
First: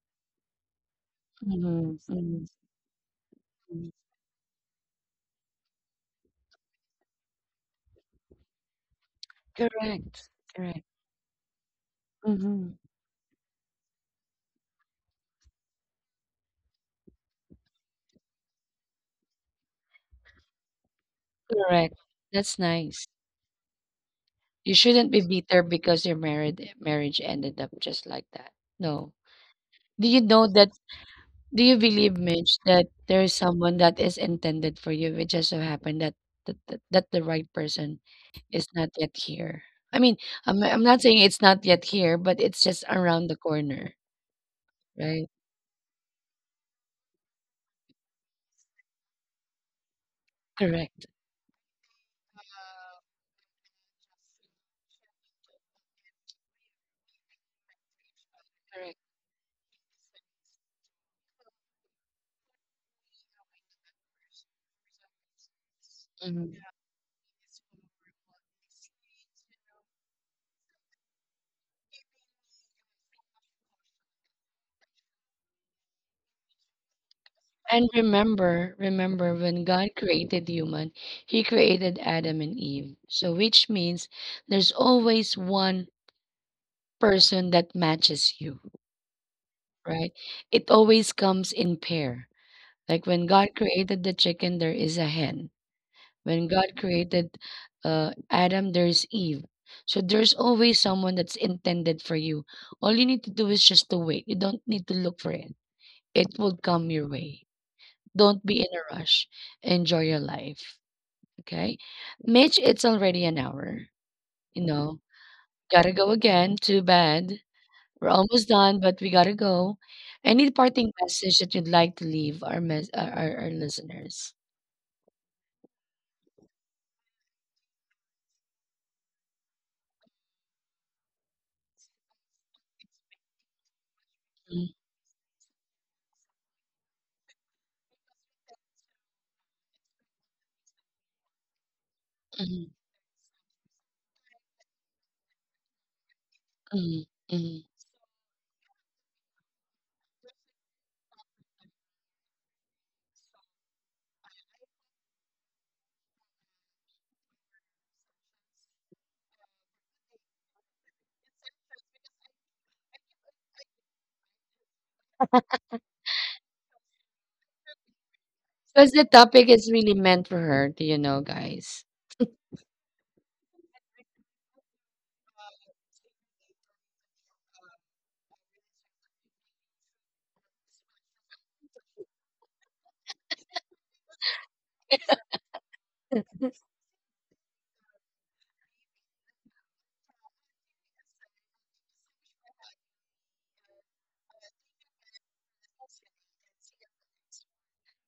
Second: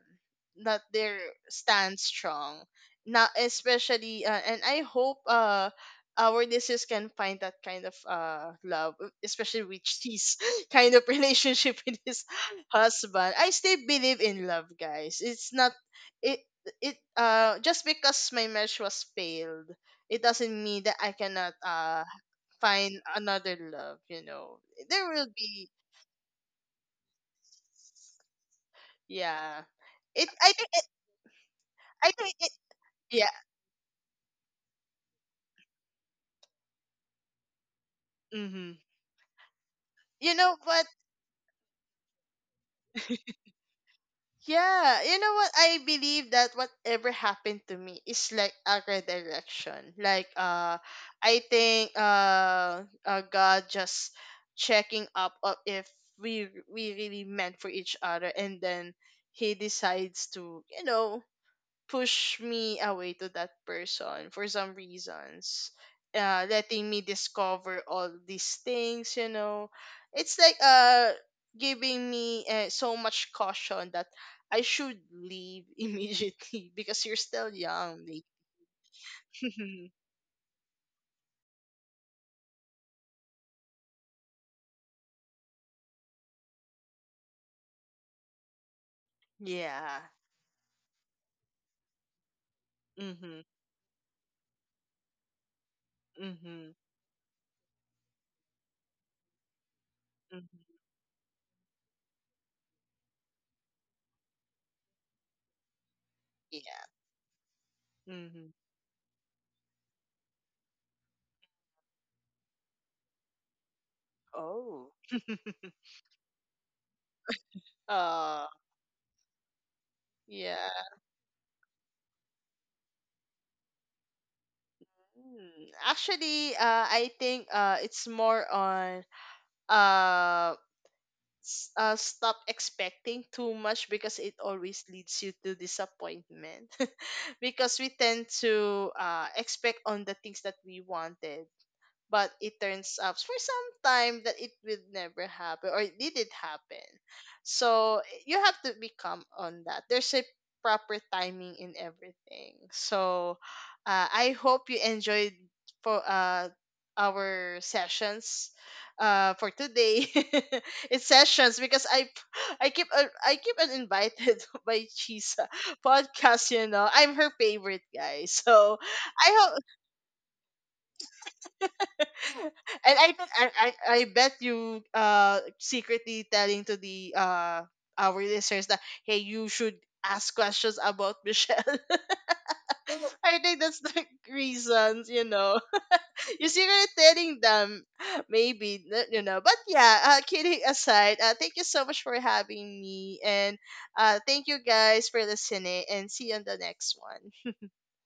Speaker 1: that they
Speaker 2: mhm,
Speaker 1: stand
Speaker 2: mhm,
Speaker 1: strong. Now,
Speaker 2: mhm.
Speaker 1: especially, and I hope our listeners can find that kind of love, especially with
Speaker 2: Correct,
Speaker 1: his
Speaker 2: correct.
Speaker 1: kind of relationship with his
Speaker 2: Mhm.
Speaker 1: husband. I still believe in love, guys. It's not it it just because my marriage was failed it doesn't mean that I cannot
Speaker 2: Correct. That's
Speaker 1: find
Speaker 2: nice.
Speaker 1: another love you know
Speaker 2: You
Speaker 1: there
Speaker 2: shouldn't be
Speaker 1: will
Speaker 2: bitter
Speaker 1: be
Speaker 2: because your married marriage ended up just like that. No.
Speaker 1: yeah
Speaker 2: Do you
Speaker 1: it
Speaker 2: know
Speaker 1: I think
Speaker 2: that?
Speaker 1: it
Speaker 2: Do you
Speaker 1: I
Speaker 2: believe,
Speaker 1: think it
Speaker 2: Mitch, that there is
Speaker 1: yeah
Speaker 2: someone that is intended for you? It just so happened that that the right person is
Speaker 1: mm-hmm.
Speaker 2: not yet here. I mean,
Speaker 1: You know
Speaker 2: I'm
Speaker 1: what
Speaker 2: not saying it's not yet here, but it's just around the corner,
Speaker 1: yeah you
Speaker 2: right?
Speaker 1: know what I believe that whatever happened to me is like a redirection like uh
Speaker 2: Correct.
Speaker 1: i think god just checking up of if we really meant for each other and then
Speaker 2: Correct.
Speaker 1: he decides to you know push me away to that person for some reasons
Speaker 2: Mhm.
Speaker 1: letting me discover all these things you know it's like giving me so much caution that I should leave immediately because you're still
Speaker 2: And
Speaker 1: young like
Speaker 2: remember, remember when God created human, he created Adam and Eve. So which means there's always one person that matches you,
Speaker 1: yeah
Speaker 2: right? It always comes in pair. Like when
Speaker 1: mhm
Speaker 2: God created the chicken, there is a hen. When
Speaker 1: mhm
Speaker 2: God created Adam, there's Eve. So there's
Speaker 1: mhm
Speaker 2: always someone that's intended for you. All you need to do is just to wait. You don't need to look for it. It will
Speaker 1: yeah
Speaker 2: come your way. Don't
Speaker 1: mhm
Speaker 2: be in a rush. Enjoy your life. Okay. Mitch, it's already an hour. You
Speaker 1: oh
Speaker 2: know, gotta go again. Too bad. We're almost
Speaker 1: uh
Speaker 2: done, but we gotta go. Any
Speaker 1: yeah.
Speaker 2: parting message that you'd like to leave our listeners?
Speaker 1: Hmm. Actually I think it's more on um stop expecting too much because it always leads you to disappointment because we tend to expect on the things that we wanted but it turns out for some time that it will never happen or it didn't happen. So you have to become on that. There's a proper timing in everything. So I hope you enjoyed for our sessions for today. It's sessions because I keep I keep on invited by Chisa podcast, you know. I'm her favorite guy. So
Speaker 2: Because the
Speaker 1: I
Speaker 2: topic
Speaker 1: hope
Speaker 2: is really meant for her, do you know, guys?
Speaker 1: and I think I bet you secretly telling to the our listeners that hey you should ask questions about Michelle. I think that's the reasons, you know. You secretly telling them maybe n- you know. But yeah, kidding aside, thank you so much for having me and thank you guys for listening and see you on the next one.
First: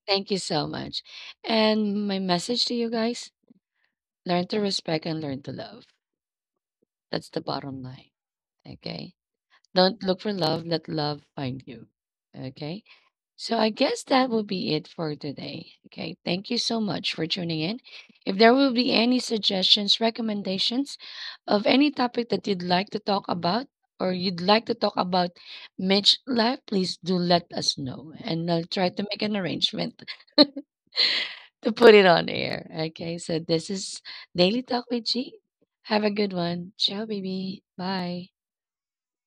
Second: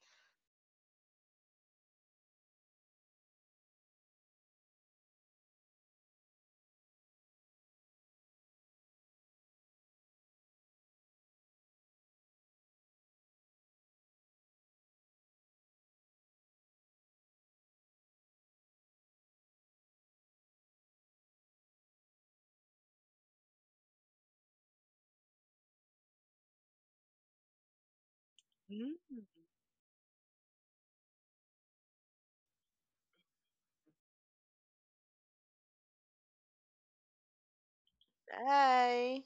Speaker 2: Thank you so much. And my message to you guys, learn to respect and learn to love. That's the bottom line. Okay. Don't look for love, let love find you. Okay. So I guess that will be it for today. Okay. Thank you so much for tuning in. If there will be any suggestions, recommendations of any topic that you'd like to talk about or you'd like to talk about Mitch life, please do let us know and I'll try to
Speaker 1: Mhm.
Speaker 2: make an arrangement to put it on air. Okay. So this is Daily Talk with G. Have a good one. Ciao, baby. Bye.
Speaker 1: Bye.